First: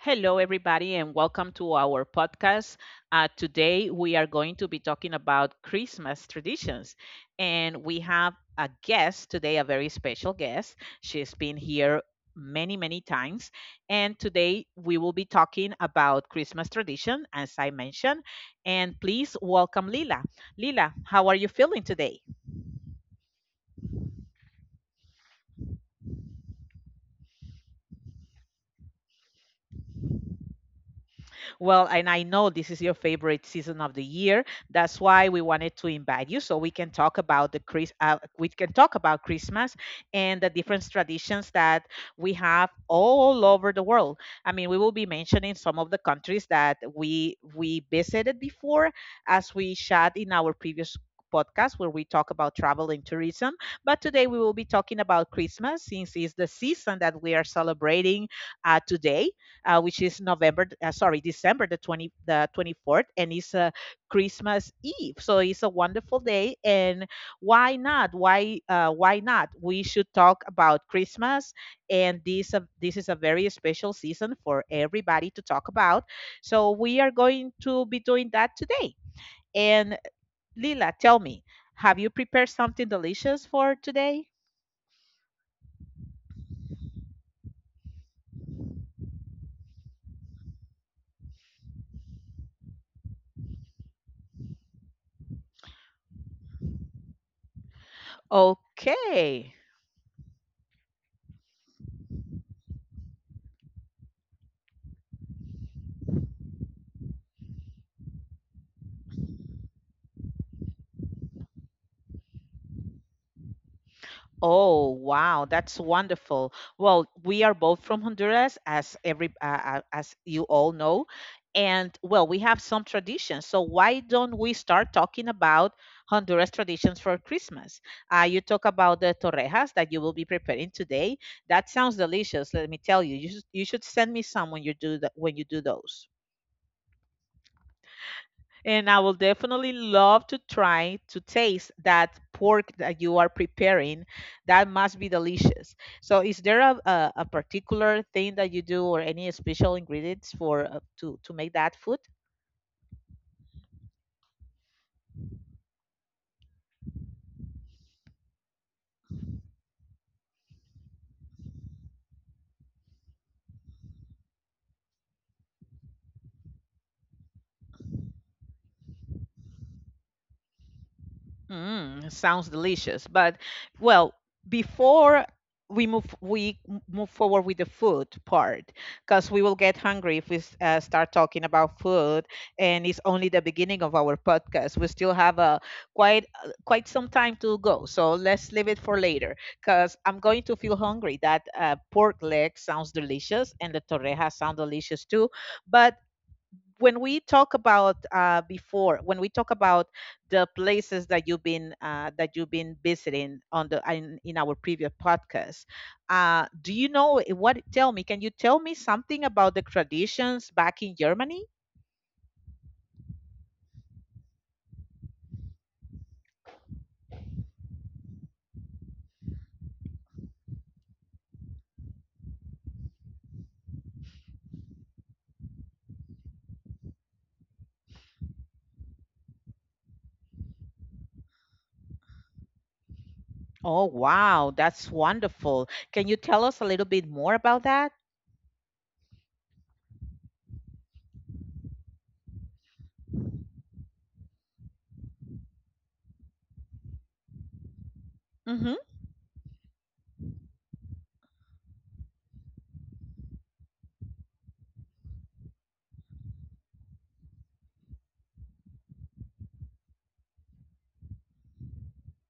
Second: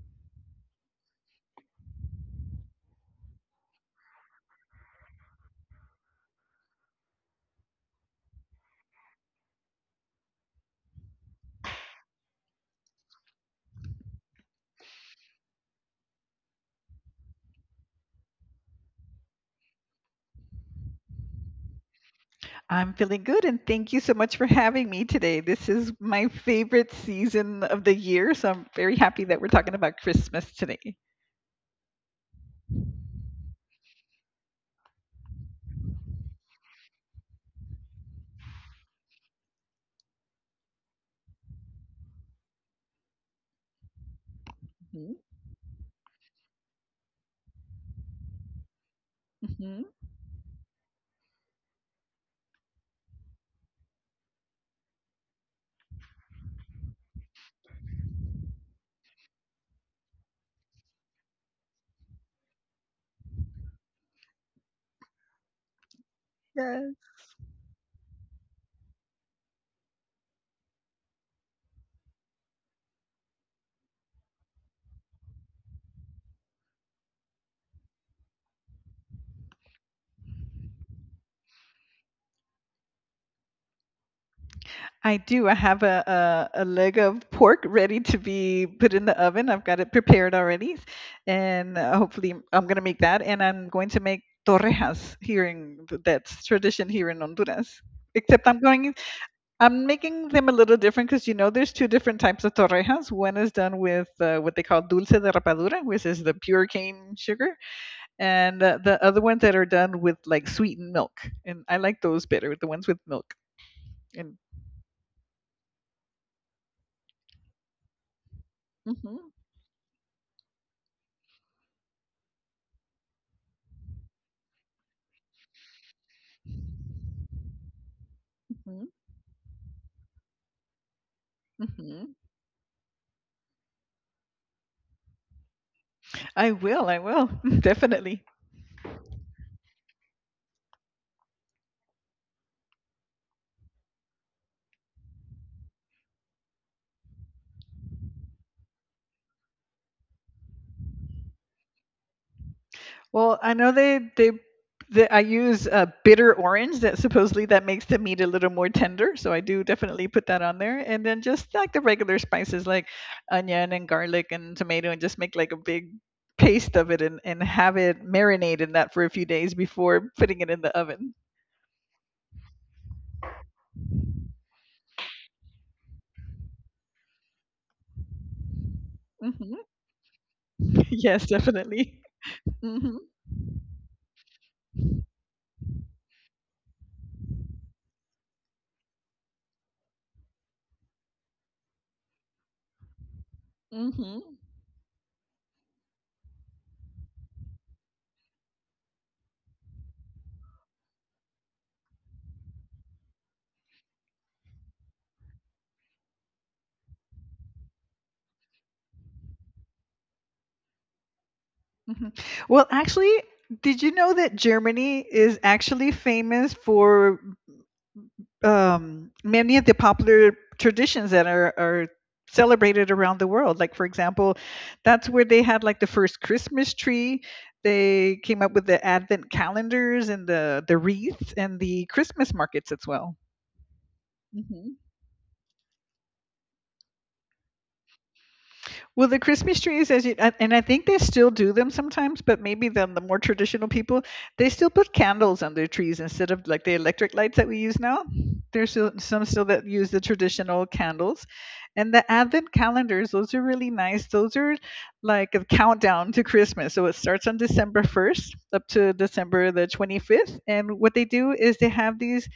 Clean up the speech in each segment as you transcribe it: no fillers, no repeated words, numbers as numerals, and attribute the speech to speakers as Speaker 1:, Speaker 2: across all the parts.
Speaker 1: Hello, everybody, and welcome to our podcast. Today, we are going to be talking about Christmas traditions. And we have a guest today, a very special guest. She's been here many, many times. And today, we will be talking about Christmas tradition, as I mentioned. And please welcome Lila. Lila, how are you feeling today?
Speaker 2: I'm feeling good and thank you so much for having me today. This is my favorite season of the year, so I'm very happy that we're talking about Christmas today.
Speaker 1: Well, and I know this is your favorite season of the year. That's why we wanted to invite you so we can talk about the Chris we can talk about Christmas and the different traditions that we have all over the world. I mean, we will be
Speaker 2: Mhm,
Speaker 1: mentioning some of the countries that we visited before as we
Speaker 2: mhm.
Speaker 1: chat in our previous podcast where we talk about travel and tourism, but today we will be talking about Christmas since it's the season that we are celebrating today, which is December the 24th, and it's Christmas Eve. So it's a wonderful day,
Speaker 2: Yes.
Speaker 1: and why not? Why not? We should talk about Christmas, and this is a very special season for everybody to talk about. So we are going to be doing that today. And Lila, tell me, have you prepared something delicious for today?
Speaker 2: I do. I have a leg of pork ready to be put in the oven. I've got it prepared already, and hopefully I'm going to make that. And I'm going to make torrejas here in that's tradition here in Honduras. Except I'm going.
Speaker 1: Okay.
Speaker 2: I'm making them a little different because you know there's two different types of torrejas. One is done with what they call dulce de rapadura, which is the pure cane sugar, and the other ones that are done with like sweetened milk. And I like those better, the ones with milk. And
Speaker 1: Oh, wow, that's wonderful. Well, we are both from Honduras, as
Speaker 2: Hmm,
Speaker 1: every as you all know, and well, we have some traditions. So why don't we start talking about Honduras traditions for Christmas? You talk
Speaker 2: hmm,
Speaker 1: about the torrejas that you will be preparing today. That sounds
Speaker 2: hmm.
Speaker 1: delicious. Let me tell you, you should send me some when you do that when you do those.
Speaker 2: I will, definitely.
Speaker 1: And I will definitely love to try to taste that pork that you are preparing. That must be delicious. So, is there a particular thing that you do or any special ingredients for to make that food?
Speaker 2: Well, I know they I use bitter orange that supposedly that makes the meat a little more tender. So I do definitely put that on there, and then just like the regular spices like onion and garlic and tomato, and just make like a big paste of it and have it marinate in that for a few days before putting it in the oven.
Speaker 1: Mm, sounds delicious. But well, before we move we m- move forward with the food part because we will
Speaker 2: Hmm.
Speaker 1: get hungry if start
Speaker 2: Yes,
Speaker 1: talking about
Speaker 2: definitely.
Speaker 1: food, and
Speaker 2: Hmm,
Speaker 1: it's only the beginning of our podcast. We still have a quite quite some time to go, so let's leave it for later because I'm going to feel hungry. That pork leg sounds delicious, and the
Speaker 2: hmm,
Speaker 1: torreja sound delicious too. But when we talk about the places that you've been, that you've been visiting in our previous podcast, do you know, eh, what tell me, can you tell me something about the traditions back in Germany?
Speaker 2: hmm. Well, actually, did you know that Germany is actually famous for many of the popular traditions that are celebrated around the world. Like, for example, that's where they had like the first Christmas tree. They came up with the advent calendars and the wreaths and the Christmas markets as well.
Speaker 1: Oh wow,
Speaker 2: Mm-hmm.
Speaker 1: that's wonderful. Can you tell us a little bit more about that?
Speaker 2: Well, the Christmas trees, as you, and I think they still do them sometimes, but maybe the more traditional people, they still put candles on their trees instead of like the electric lights that we use now. There's
Speaker 1: Hmm.
Speaker 2: still, some still that use the traditional candles. And the advent calendars, those are really nice. Those are like a countdown to Christmas. So it starts on December 1st up to December the 25th. And what they do is they have these.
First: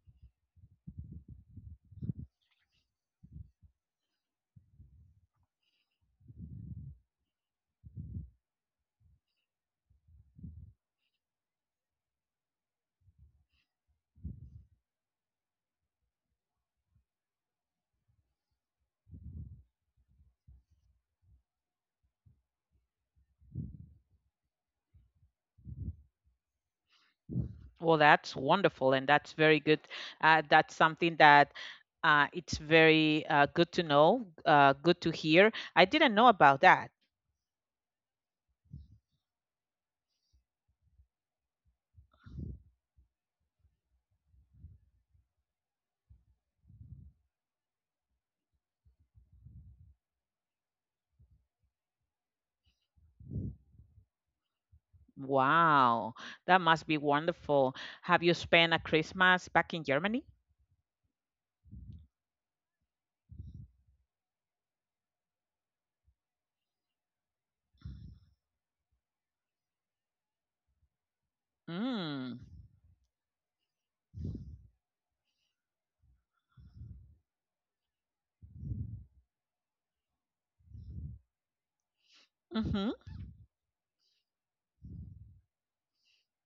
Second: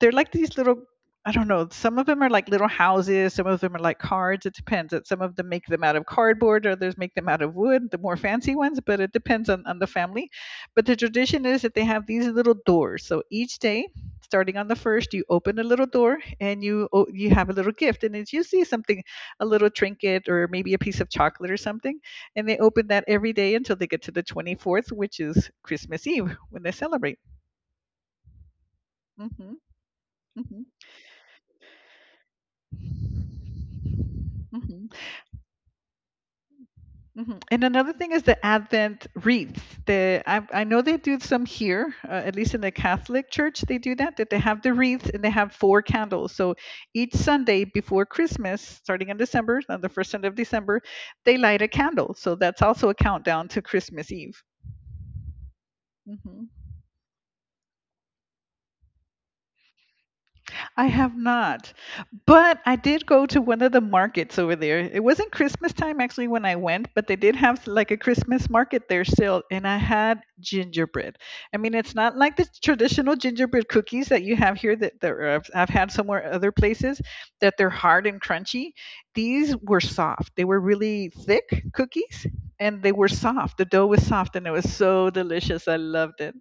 Speaker 2: They're like these little. I don't know. Some of them are like little houses. Some of them are like cards. It depends. That Some of them make them out of cardboard. Others make them out of wood. The more fancy ones, but it depends on the family. But the tradition is that they have these little doors. So each day, starting on the first, you open a little door and you have a little gift, and it's usually something, a little trinket or maybe a piece of chocolate or something. And they open that every day until they get to the 24th, which is Christmas Eve when they celebrate.
Speaker 1: Well, that's wonderful, and that's
Speaker 2: Hmm,
Speaker 1: very good.
Speaker 2: hmm,
Speaker 1: That's something that it's very good to know,
Speaker 2: hmm.
Speaker 1: good to hear. I didn't know about that.
Speaker 2: Mhm. And another thing is the Advent wreaths. I know they do some here, at least in the Catholic Church, they do that. That they have the wreaths and they have four candles. So each Sunday before Christmas, starting in December, on the first Sunday of December, they light a candle. So that's also a countdown to Christmas Eve.
Speaker 1: Wow, that must be wonderful. Have you spent a Christmas back in Germany?
Speaker 2: I have not. But I did go to one of the markets over there. It wasn't Christmas time actually when I went, but they did have like a Christmas market there still, and I had gingerbread. I mean, it's not
Speaker 1: Mm.
Speaker 2: like the traditional gingerbread cookies that you have here that, that are- I've had somewhere other places that they're hard and crunchy. These were soft. They were really thick cookies, and
Speaker 1: Mm-hmm.
Speaker 2: they were soft. The dough was soft, and it was so delicious. I loved it.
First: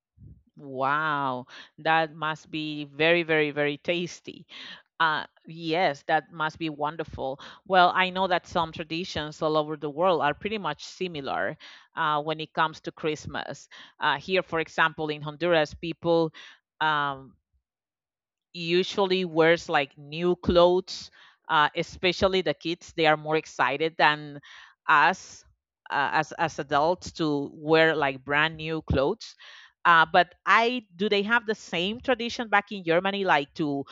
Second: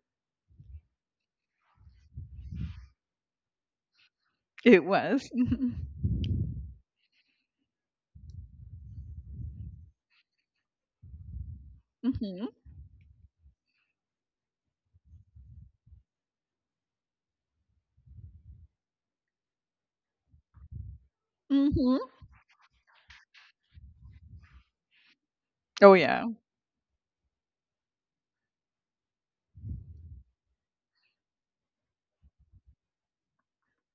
Speaker 1: Wow, that must be very, very, very tasty.
Speaker 2: It was.
Speaker 1: Yes, that must be wonderful. Well, I know that some traditions all over the world are pretty much similar when
Speaker 2: Hmm,
Speaker 1: it comes to Christmas. Here, for example, in Honduras, people um, usually wears like new clothes,
Speaker 2: hmm, hmm.
Speaker 1: especially the kids. They are more excited than us
Speaker 2: Oh, yeah.
Speaker 1: as adults to wear like brand new clothes. But I do they have the same tradition back in Germany, like to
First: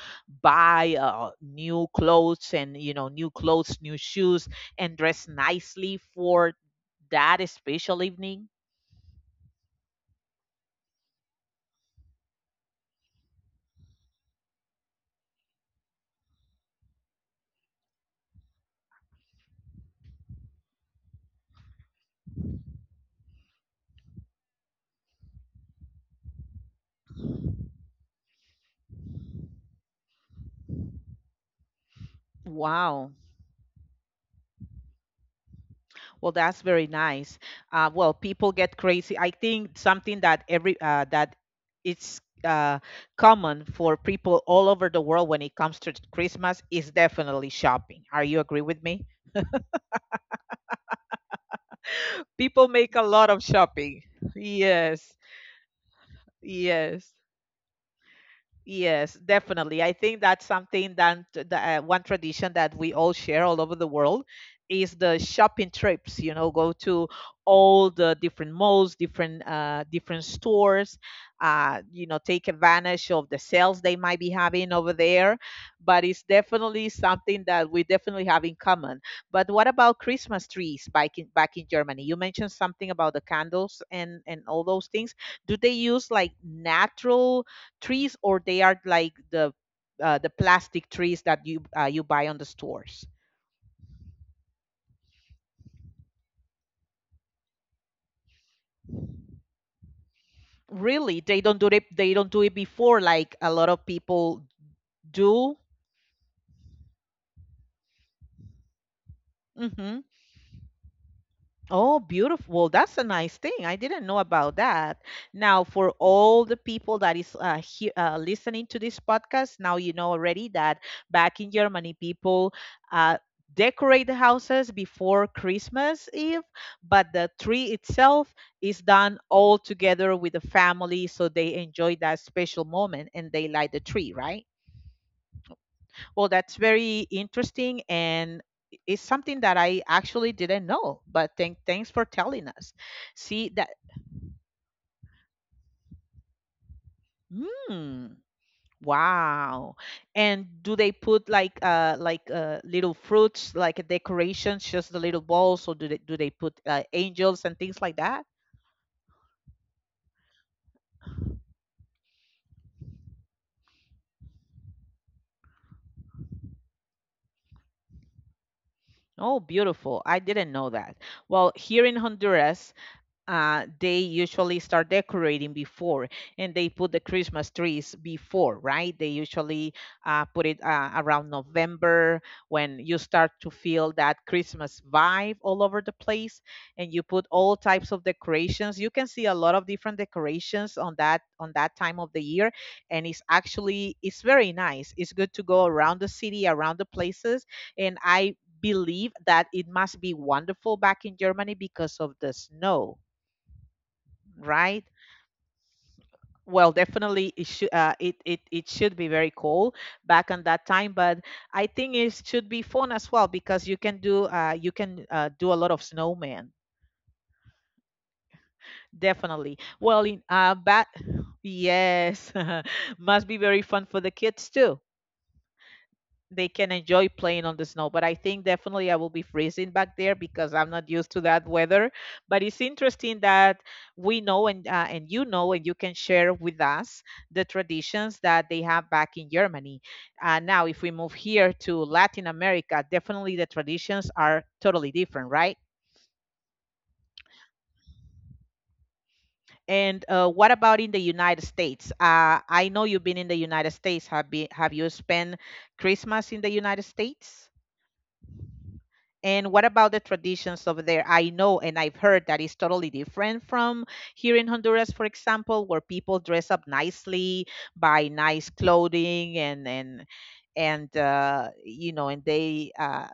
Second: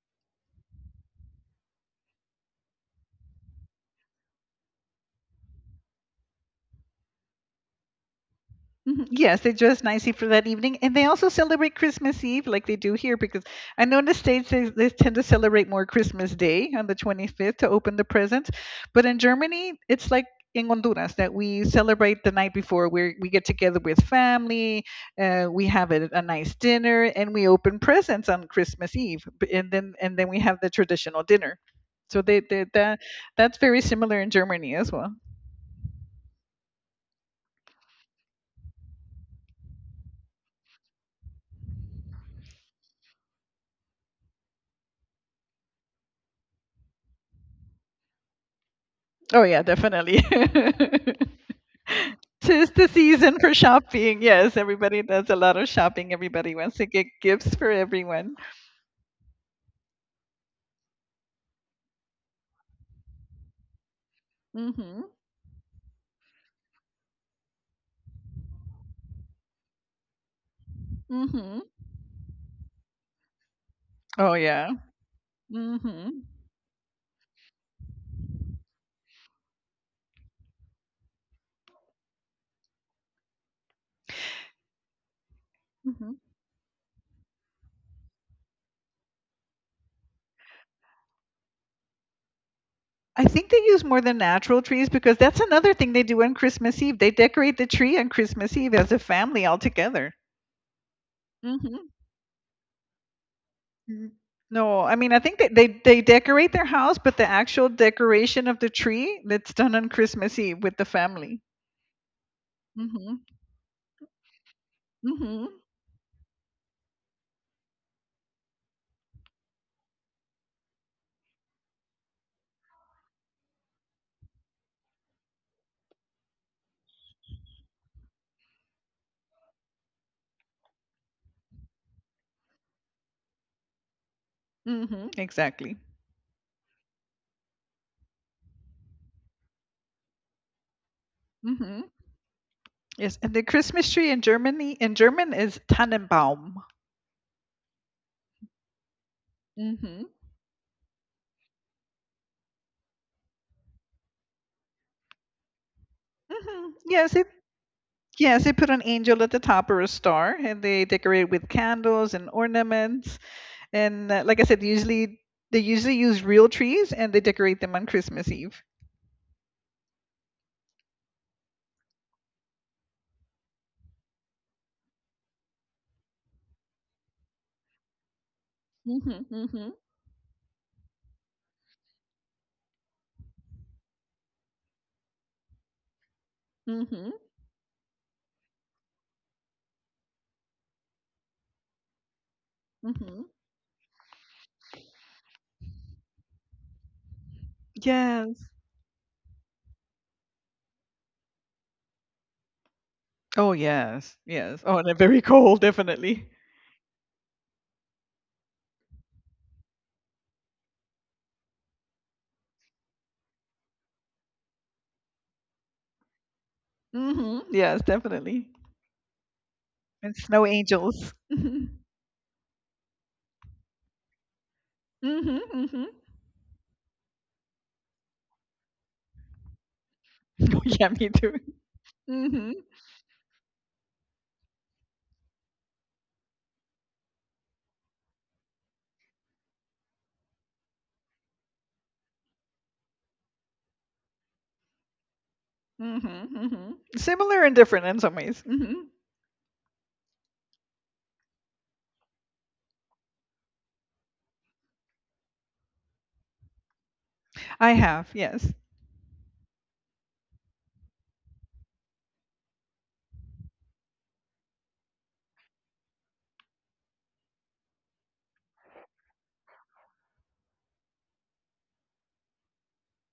Speaker 1: buy new clothes, and you know, new clothes, new shoes, and dress nicely for that special evening?
Speaker 2: Mhm. Yes, they dress nicely for that evening, and they also celebrate Christmas Eve like they do here. Because I know in the States they tend to celebrate more Christmas Day on the 25th to open the presents, but in Germany it's like in Honduras that we celebrate the night before. Where we get together with family, we have a nice dinner, and we open presents on Christmas Eve, and then we have the traditional dinner. So they that
Speaker 1: Wow.
Speaker 2: that's very similar in Germany as well.
Speaker 1: Well, that's very nice. Well, people get crazy. I think something that every that it's common for people all over the world when it comes to Christmas is definitely shopping. Are you agree with me?
Speaker 2: Oh yeah, definitely.
Speaker 1: People
Speaker 2: Tis the
Speaker 1: make a lot
Speaker 2: season
Speaker 1: of
Speaker 2: for
Speaker 1: shopping.
Speaker 2: shopping. Yes, everybody
Speaker 1: Yes,
Speaker 2: does a lot of shopping. Everybody wants to get
Speaker 1: yes.
Speaker 2: gifts for everyone.
Speaker 1: Yes, definitely. I think that's something that the one tradition that we all share all over the world is
Speaker 2: Mhm.
Speaker 1: the shopping trips. You know, go to all the different malls, different stores.
Speaker 2: Mhm.
Speaker 1: You know, take advantage of the sales they might be
Speaker 2: Oh yeah.
Speaker 1: having over there. But it's
Speaker 2: Mhm.
Speaker 1: definitely something that we definitely have in common. But what about Christmas trees back in Germany? You mentioned something about the candles and all those things. Do they use
Speaker 2: Mhm.
Speaker 1: like natural trees, or they are like the plastic trees that you buy on the stores?
Speaker 2: I think they use more than natural trees because that's another thing they do on Christmas Eve. They decorate the tree on Christmas Eve as a family all together.
Speaker 1: Really, they don't do it.
Speaker 2: Mhm.
Speaker 1: They don't do it before like a lot of
Speaker 2: Mm.
Speaker 1: people
Speaker 2: No, I mean I think that
Speaker 1: do.
Speaker 2: they decorate their house, but the actual decoration of the tree that's done on
Speaker 1: Hmm.
Speaker 2: Christmas Eve with the family.
Speaker 1: Oh, beautiful. Well, that's a
Speaker 2: Mhm.
Speaker 1: nice thing. I didn't know about that.
Speaker 2: Mhm.
Speaker 1: Now, for all the people that is listening to this podcast, now you know already that back in Germany, people uh, decorate the houses before Christmas Eve, but the tree itself is done all together with the family, so they enjoy that special moment and they light the tree, right?
Speaker 2: Mhm. Exactly.
Speaker 1: Well, that's very interesting, and it's something that I actually didn't know. But thanks
Speaker 2: Mhm.
Speaker 1: for telling us.
Speaker 2: Yes, and the
Speaker 1: See that,
Speaker 2: Christmas tree in Germany in German is Tannenbaum.
Speaker 1: mm, wow.
Speaker 2: Mm-hmm.
Speaker 1: And do they put like little fruits, like decorations, just the little balls, or do they put
Speaker 2: Hmm. Yes, it
Speaker 1: angels and things like that?
Speaker 2: yes, they put an angel at the top or a star, and they decorate with candles and ornaments. And like I said, usually they usually use real trees, and they decorate them on Christmas Eve.
Speaker 1: Oh, beautiful. I didn't know that. Well, here in Honduras, they usually start decorating before and they put the Christmas trees before, right? They
Speaker 2: Mm-hmm.
Speaker 1: usually
Speaker 2: Mm-hmm.
Speaker 1: put it around November when you start to feel that Christmas vibe all over the place, and you
Speaker 2: Mm-hmm.
Speaker 1: put all types of decorations. You can see a lot of different decorations on that time of the year, and it's
Speaker 2: Mm-hmm.
Speaker 1: actually it's very nice. It's good to go around the city, around the places, and I
Speaker 2: Yes.
Speaker 1: believe that it must be wonderful back in Germany because of the snow,
Speaker 2: Oh yes, yes. Oh,
Speaker 1: right?
Speaker 2: and they're very cold, definitely.
Speaker 1: Well, definitely it should it it should be very cool back on that time, but I think it should be fun as well because you can do a lot of snowmen.
Speaker 2: Mm-hmm. Yes, definitely.
Speaker 1: Definitely. Well,
Speaker 2: And
Speaker 1: in
Speaker 2: snow
Speaker 1: back
Speaker 2: angels. Mm-hmm.
Speaker 1: yes, must be very fun for the kids too.
Speaker 2: Mm-hmm. Mm-hmm.
Speaker 1: They can enjoy playing on the snow. But I think definitely I will be freezing back there because I'm not
Speaker 2: Yeah,
Speaker 1: used
Speaker 2: me
Speaker 1: to
Speaker 2: too.
Speaker 1: that weather.
Speaker 2: Mm.
Speaker 1: But
Speaker 2: Mhm.
Speaker 1: it's interesting that we know, and you know, and you can share with us the traditions that they have back in Germany. Now, if we move here to Latin America, definitely the traditions are totally different, right?
Speaker 2: Mm. Mhm. Mm. Mhm. Similar and different in some ways. Mm. Mhm.
Speaker 1: And what about in the United States? I know you've been in the United States. Have you spent Christmas in the United States?
Speaker 2: I have, yes.
Speaker 1: And what about the traditions over there? I know and I've heard that it's totally different from here in Honduras, for example, where people dress up nicely, buy nice clothing, and you know, and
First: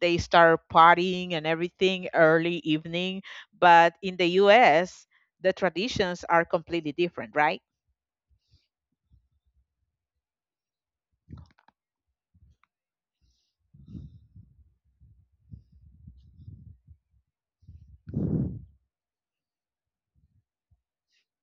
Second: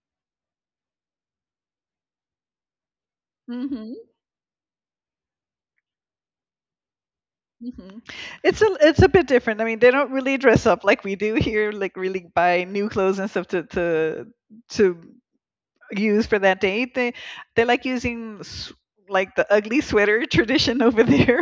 Speaker 1: they start partying and everything early evening.
Speaker 2: Mm.
Speaker 1: But
Speaker 2: Mhm.
Speaker 1: in the U.S., the traditions are completely different, right?
Speaker 2: Mm. Mhm. It's a bit different. I mean, they don't really dress up like we do here, like really buy new clothes and stuff to use for that date. They like using like the ugly sweater tradition over there.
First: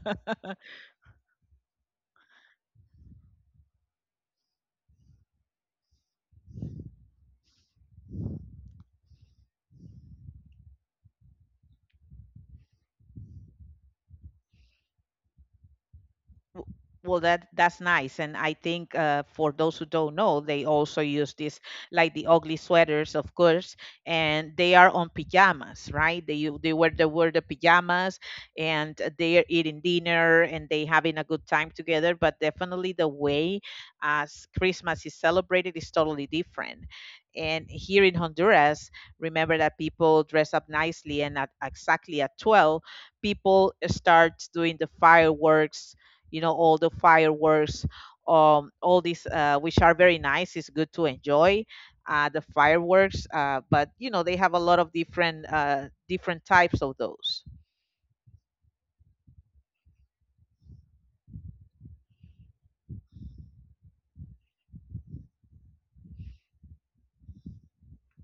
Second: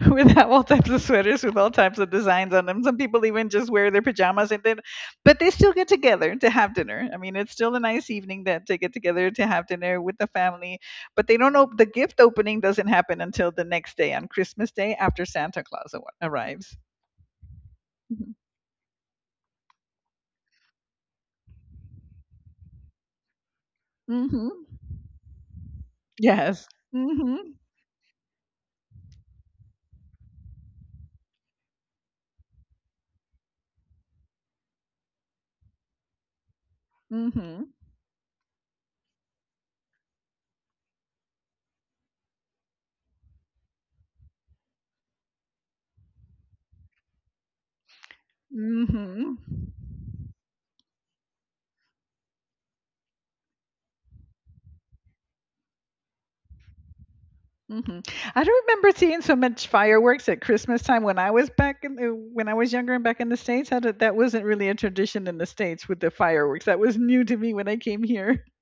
Speaker 2: With all types of sweaters with all types of designs on them. Some people even just wear their pajamas and then, but they still get together to have dinner. I mean, it's still a nice evening that they get together to have dinner with the family. But they don't know op- the gift opening doesn't happen until the next day on Christmas Day after Santa Claus
Speaker 1: W-
Speaker 2: arrives.
Speaker 1: Well, that that's nice,
Speaker 2: Mm-hmm.
Speaker 1: and I think for those who don't know, they also use this like the ugly sweaters, of course,
Speaker 2: Mm-hmm.
Speaker 1: and they are on pajamas, right?
Speaker 2: Yes.
Speaker 1: They wear the
Speaker 2: Mm-hmm.
Speaker 1: pajamas, and they are eating dinner and they having a good time together. But definitely the way as Christmas is celebrated is totally different. And
Speaker 2: Mm-hmm.
Speaker 1: here in Honduras, remember that people dress up nicely, and at exactly at 12, people start doing the fireworks, you know, all the fireworks, um, all these
Speaker 2: Mm-hmm.
Speaker 1: which are very nice. It's good to enjoy the fireworks, but you know they have a lot of different different types of those.
Speaker 2: Mhm. I don't remember seeing so much fireworks at Christmas time when I was back when I was younger and back in the States. I don't- That wasn't really a tradition in the States with the fireworks. That was new to me when I came here.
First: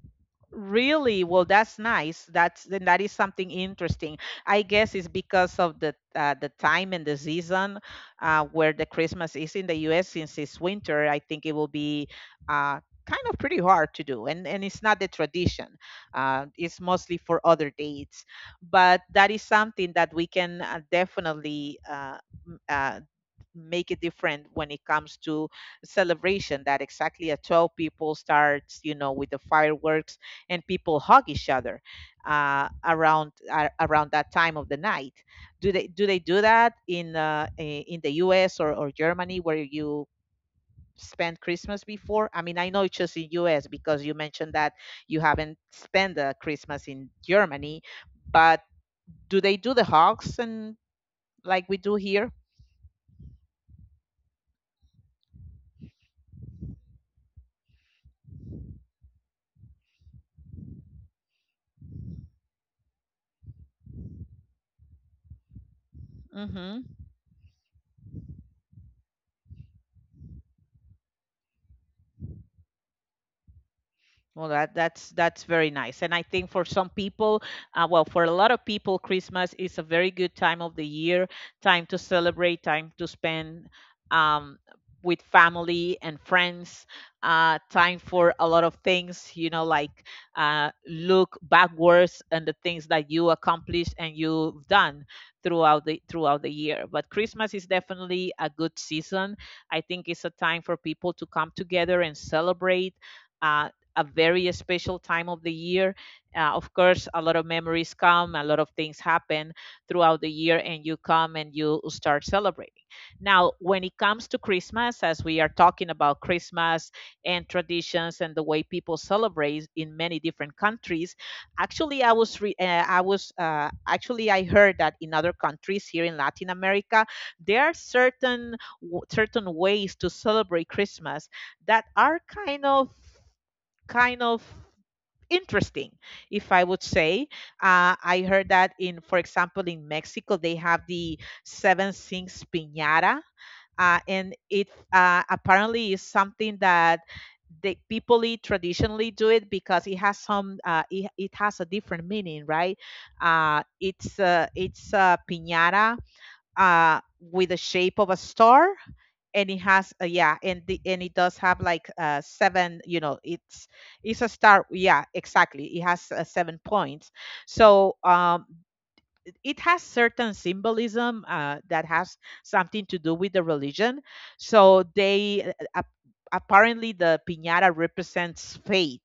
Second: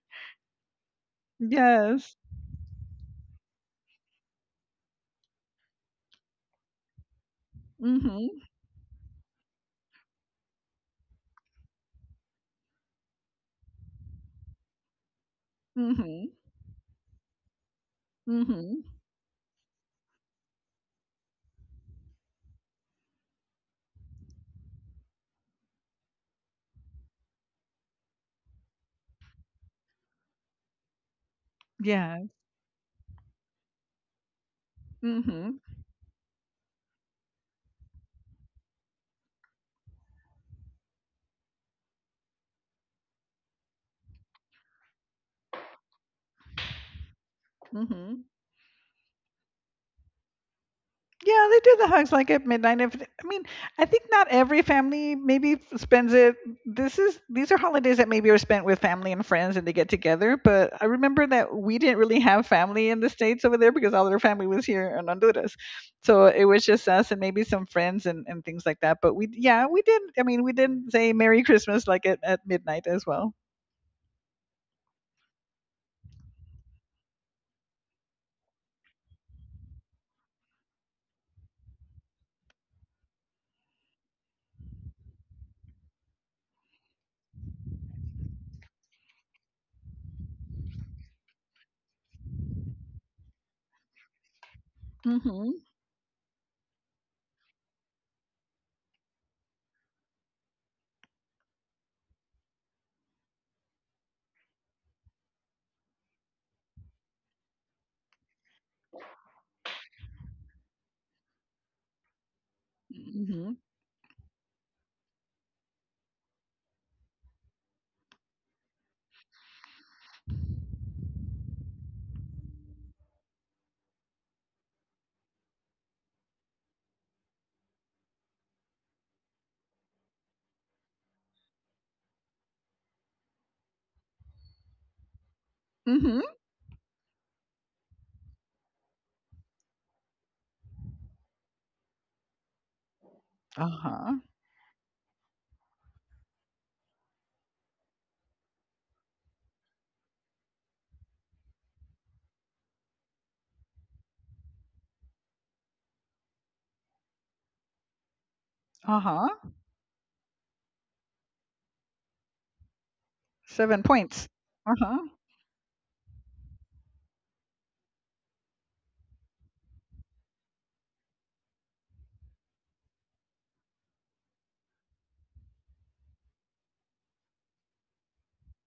Speaker 1: Really? Well, that's
Speaker 2: Yes.
Speaker 1: nice. That's then that is something interesting. I guess it's because of the time and the season
Speaker 2: Mhm.
Speaker 1: where the Christmas is in the U.S. Since it's winter, I think it will be uh, kind of pretty hard to do, and it's not the tradition.
Speaker 2: Mhm.
Speaker 1: It's mostly for other dates, but
Speaker 2: Mhm.
Speaker 1: that is something that we can definitely m- uh, make it different when it comes to celebration. That exactly at 12 people starts, you know, with the fireworks, and people hug each other
Speaker 2: Yeah.
Speaker 1: around that time of the night. Do
Speaker 2: Mhm.
Speaker 1: they do that in in the US, or Germany where you spend Christmas before? I mean, I know it's just in US because you mentioned that you haven't spent Christmas in Germany,
Speaker 2: Mhm.
Speaker 1: but do they do the hugs and like we
Speaker 2: Yeah,
Speaker 1: do
Speaker 2: they do the
Speaker 1: here?
Speaker 2: hugs like at midnight. If I mean, I think not every family maybe spends it. This is These are holidays that maybe are spent with family and friends, and they get together. But I remember that we didn't really have family in the States over there because all their family was here in Honduras, so
Speaker 1: Hmm.
Speaker 2: it was just us and maybe some friends and things like that. But we, yeah, we did. I mean, we didn't say Merry Christmas like at midnight as well.
Speaker 1: Well, that that's very nice, and I think for some people, well, for a lot of people, Christmas is a very good time of the year, time to celebrate, time to spend um, with family and friends, time for a lot of things. Like look backwards and the things that you accomplished and you've done throughout the
Speaker 2: Mm-hmm.
Speaker 1: year. But Christmas is definitely a good season. I think it's a time for people to come together and celebrate. Uh, a very special time of the year. Of course, a lot of memories come, a lot of things happen throughout the year, and you come and you start celebrating. Now, when
Speaker 2: Mm-hmm.
Speaker 1: it comes to Christmas, as we are talking about Christmas and traditions and the way people celebrate in many different countries, actually, I was re- I was actually, I heard that in other countries here in Latin America, there are certain ways to celebrate Christmas that are kind of interesting, if
Speaker 2: Mm-hmm.
Speaker 1: I would say. I heard that, in, for example, in Mexico, they have the seven sings piñata.
Speaker 2: Uh
Speaker 1: And
Speaker 2: huh.
Speaker 1: it, apparently is something that the people eat, traditionally do it, because it has a different meaning, right? It's a piñata, with the shape of a star,
Speaker 2: Uh
Speaker 1: and it
Speaker 2: huh.
Speaker 1: has, yeah, and the and it does have like, seven, you know, it's
Speaker 2: Seven
Speaker 1: a star,
Speaker 2: points.
Speaker 1: yeah,
Speaker 2: Uh huh.
Speaker 1: exactly, it has seven points. So, it has certain symbolism, that has something to do with the religion. So they, apparently, the piñata represents faith,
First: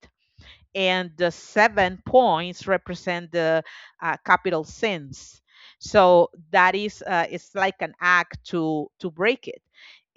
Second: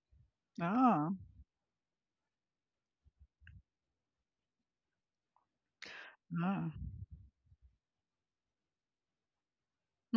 Speaker 1: and
Speaker 2: Ah.
Speaker 1: the seven points represent the capital sins. So
Speaker 2: Ah.
Speaker 1: that is, it's like an act to break it,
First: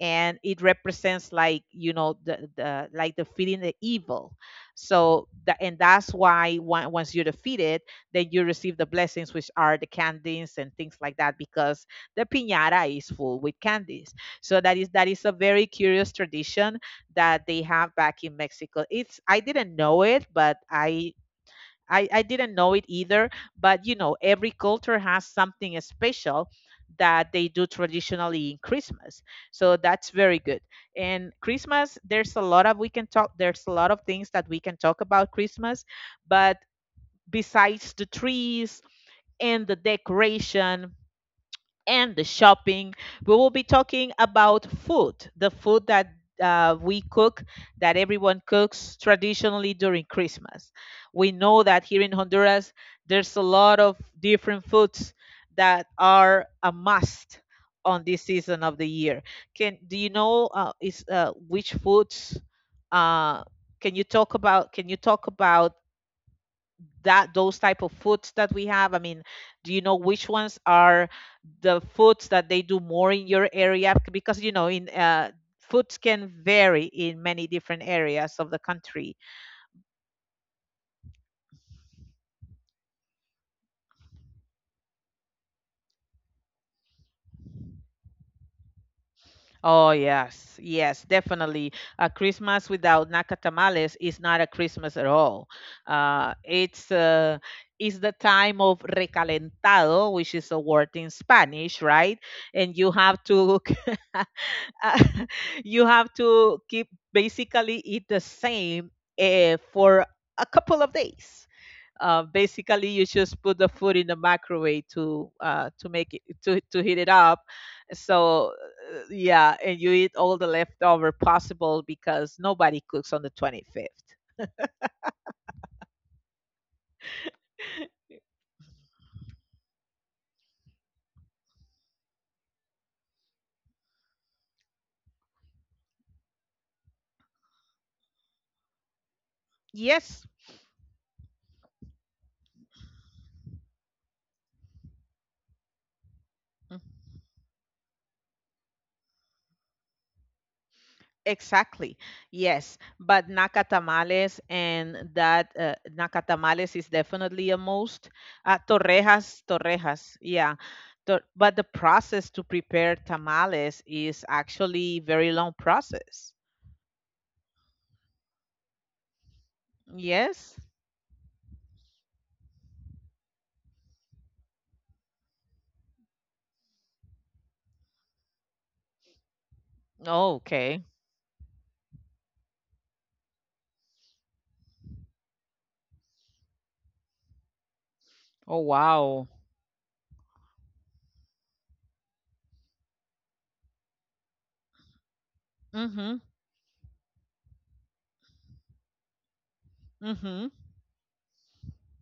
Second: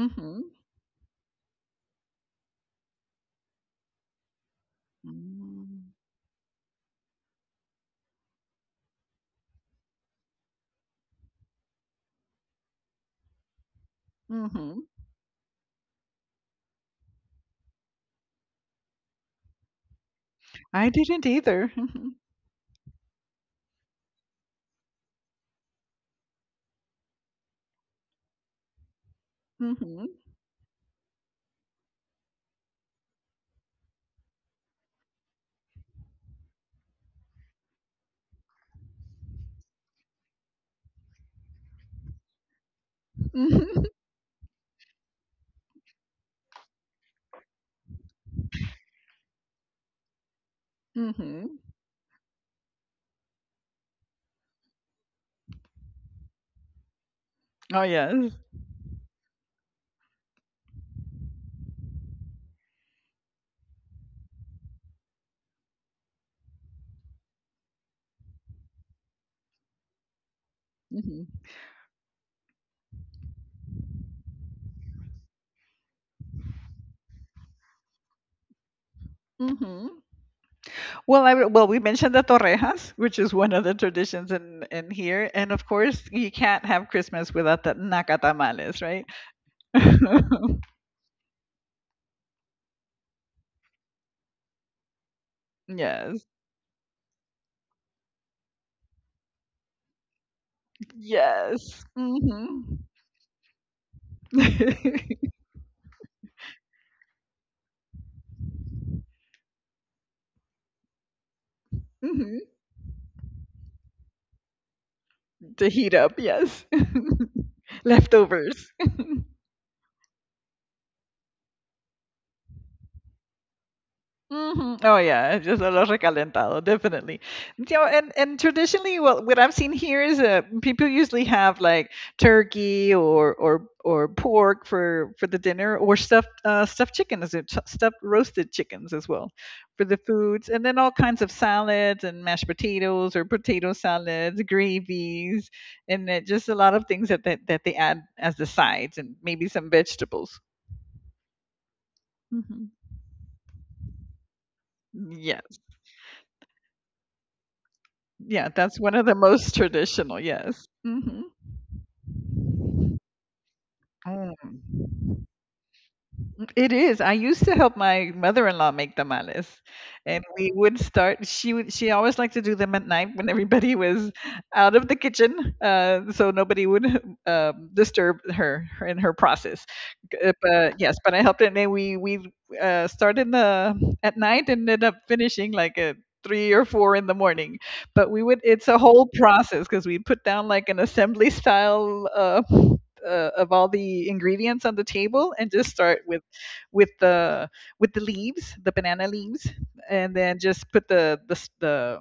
Speaker 1: and it represents, like, the, like, defeating the evil. So
Speaker 2: Mm.
Speaker 1: that's why, once you defeat it, then you receive the blessings, which are the candies and things like that, because the piñata is full with candies. So that
Speaker 2: Mhm.
Speaker 1: is that is a very curious tradition that they have back in Mexico. It's, I didn't know it, but
Speaker 2: I
Speaker 1: I
Speaker 2: didn't either.
Speaker 1: I,
Speaker 2: Mhm.
Speaker 1: I didn't know it either. But every culture has something special that they do traditionally in Christmas. So that's
Speaker 2: Mhm.
Speaker 1: very good. And Christmas, there's a lot of, we can talk, there's a lot of things that we can talk about Christmas, but besides the trees and the decoration and the shopping. We will be
Speaker 2: Mhm.
Speaker 1: talking about food, the food that we cook, that everyone cooks traditionally during Christmas. We know
Speaker 2: Mhm.
Speaker 1: that here in Honduras, there's a lot of different foods that are a must
Speaker 2: Oh
Speaker 1: on
Speaker 2: yes.
Speaker 1: this season of the year. Can, do you know, is which foods? Uh, can you talk about? Can you talk about, that those type of foods that we have? I mean, do you know which ones are
Speaker 2: Mhm.
Speaker 1: the foods that they do more in your area? Because, you know, in foods can vary in many different areas of the country.
Speaker 2: Mhm. Well, well we mentioned the torrejas, which is one of the traditions in here, and of course you can't have Christmas without the nacatamales, right?
Speaker 1: Oh yes, yes, definitely. A Christmas without naka tamales is not a Christmas at all.
Speaker 2: Yes.
Speaker 1: It's Is the time of recalentado, which is a word in
Speaker 2: Yes.
Speaker 1: Spanish, right?
Speaker 2: Mhm.
Speaker 1: And you have to uh,
Speaker 2: Mhm.
Speaker 1: you have to keep, basically eat the same, for a couple of days. Basically, you just put the food in the microwave to,
Speaker 2: To
Speaker 1: to
Speaker 2: heat up,
Speaker 1: make it
Speaker 2: yes.
Speaker 1: to heat it up. So
Speaker 2: Leftovers.
Speaker 1: uh, yeah, and you eat all the leftover possible because nobody cooks on the 25th.
Speaker 2: Mhm. Oh yeah, it's just a lot recalentado, definitely. So, and traditionally, well, what I've seen here is people usually have like turkey or pork for the dinner, or stuffed roasted chickens as well for the
Speaker 1: Yes.
Speaker 2: foods, and then all kinds of salads and mashed potatoes or potato salads, gravies, and just a lot of things that they add as the sides, and maybe some vegetables.
Speaker 1: Exactly.
Speaker 2: Hmm.
Speaker 1: Yes, but nacatamales, and that
Speaker 2: Yes.
Speaker 1: nacatamales is definitely a most.
Speaker 2: Yeah, that's one of the
Speaker 1: Torrejas,
Speaker 2: most
Speaker 1: torrejas.
Speaker 2: traditional,
Speaker 1: Yeah.
Speaker 2: yes. Mhm.
Speaker 1: But the process to prepare tamales is actually
Speaker 2: Mm.
Speaker 1: very long process.
Speaker 2: It is. I used to help my mother-in-law make tamales, and we
Speaker 1: Yes.
Speaker 2: would start. She would. She always liked to do them at night when everybody was out of the kitchen, so nobody would disturb her in her process.
Speaker 1: Oh,
Speaker 2: But
Speaker 1: okay.
Speaker 2: yes, but I helped, and then we started the at night and ended up finishing like at 3 or 4 in the morning. But we would.
Speaker 1: Oh,
Speaker 2: It's a whole
Speaker 1: wow.
Speaker 2: process because we put down like an assembly style. Of all the ingredients on the table and just start
Speaker 1: Mhm.
Speaker 2: with the with the leaves, the banana leaves, and then
Speaker 1: Mhm.
Speaker 2: just put the,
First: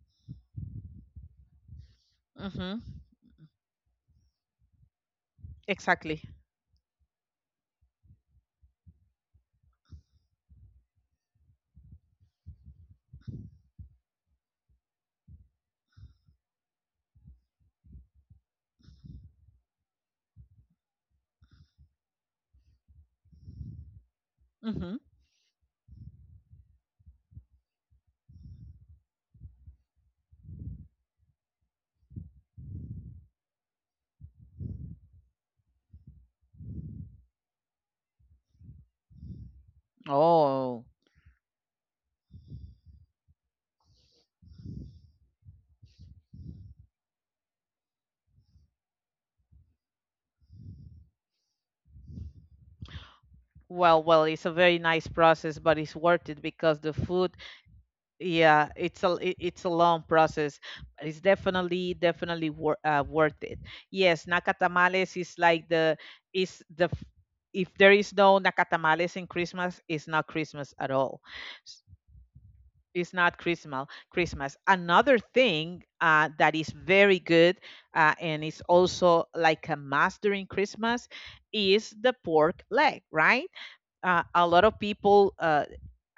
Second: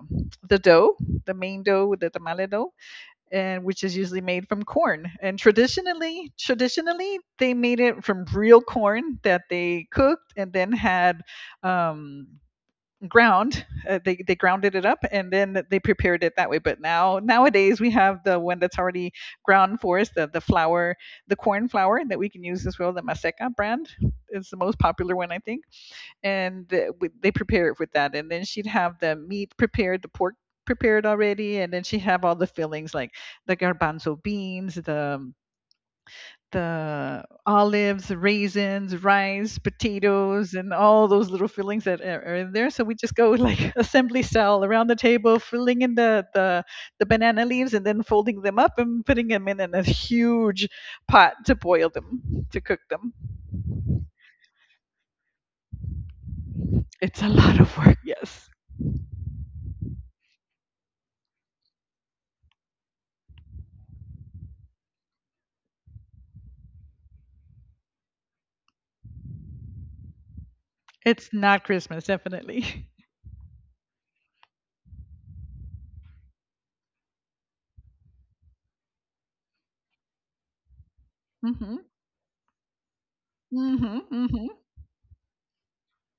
Speaker 2: the dough, the main dough, the tamale dough,
Speaker 1: Mhm.
Speaker 2: and which is usually made from corn. And
Speaker 1: Exactly.
Speaker 2: traditionally they made it from real corn that they cooked and then had um, ground. They grounded it up and then they prepared it that way. But nowadays we have the one that's already ground for us, the flour, the corn flour that we can use as well. The Maseca brand is the most
Speaker 1: Mhm.
Speaker 2: popular one I think, and they prepare it with that. And then she'd have the meat prepared, the pork prepared already, and then she have all the fillings like the garbanzo beans, the olives, raisins, rice, potatoes, and
Speaker 1: Oh.
Speaker 2: all those little fillings that are in there. So we just go like assembly style around the table, filling in the banana leaves and then folding them up and putting them in a huge pot to boil them, to cook them.
Speaker 1: Well, it's a very nice process, but it's worth it because the
Speaker 2: It's a
Speaker 1: food,
Speaker 2: lot of work, yes.
Speaker 1: yeah, it's a, it's a long process, but it's definitely, definitely worth it. Yes, nacatamales is like the, is the f- if there is no nacatamales in Christmas, it's not Christmas at all.
Speaker 2: It's not
Speaker 1: S-
Speaker 2: Christmas, definitely.
Speaker 1: it's not Christmas. Another thing, that is very good, and is also like a master in Christmas,
Speaker 2: Mm-hmm.
Speaker 1: is the pork leg, right?
Speaker 2: Mm-hmm.
Speaker 1: A
Speaker 2: Mm-hmm.
Speaker 1: lot of people,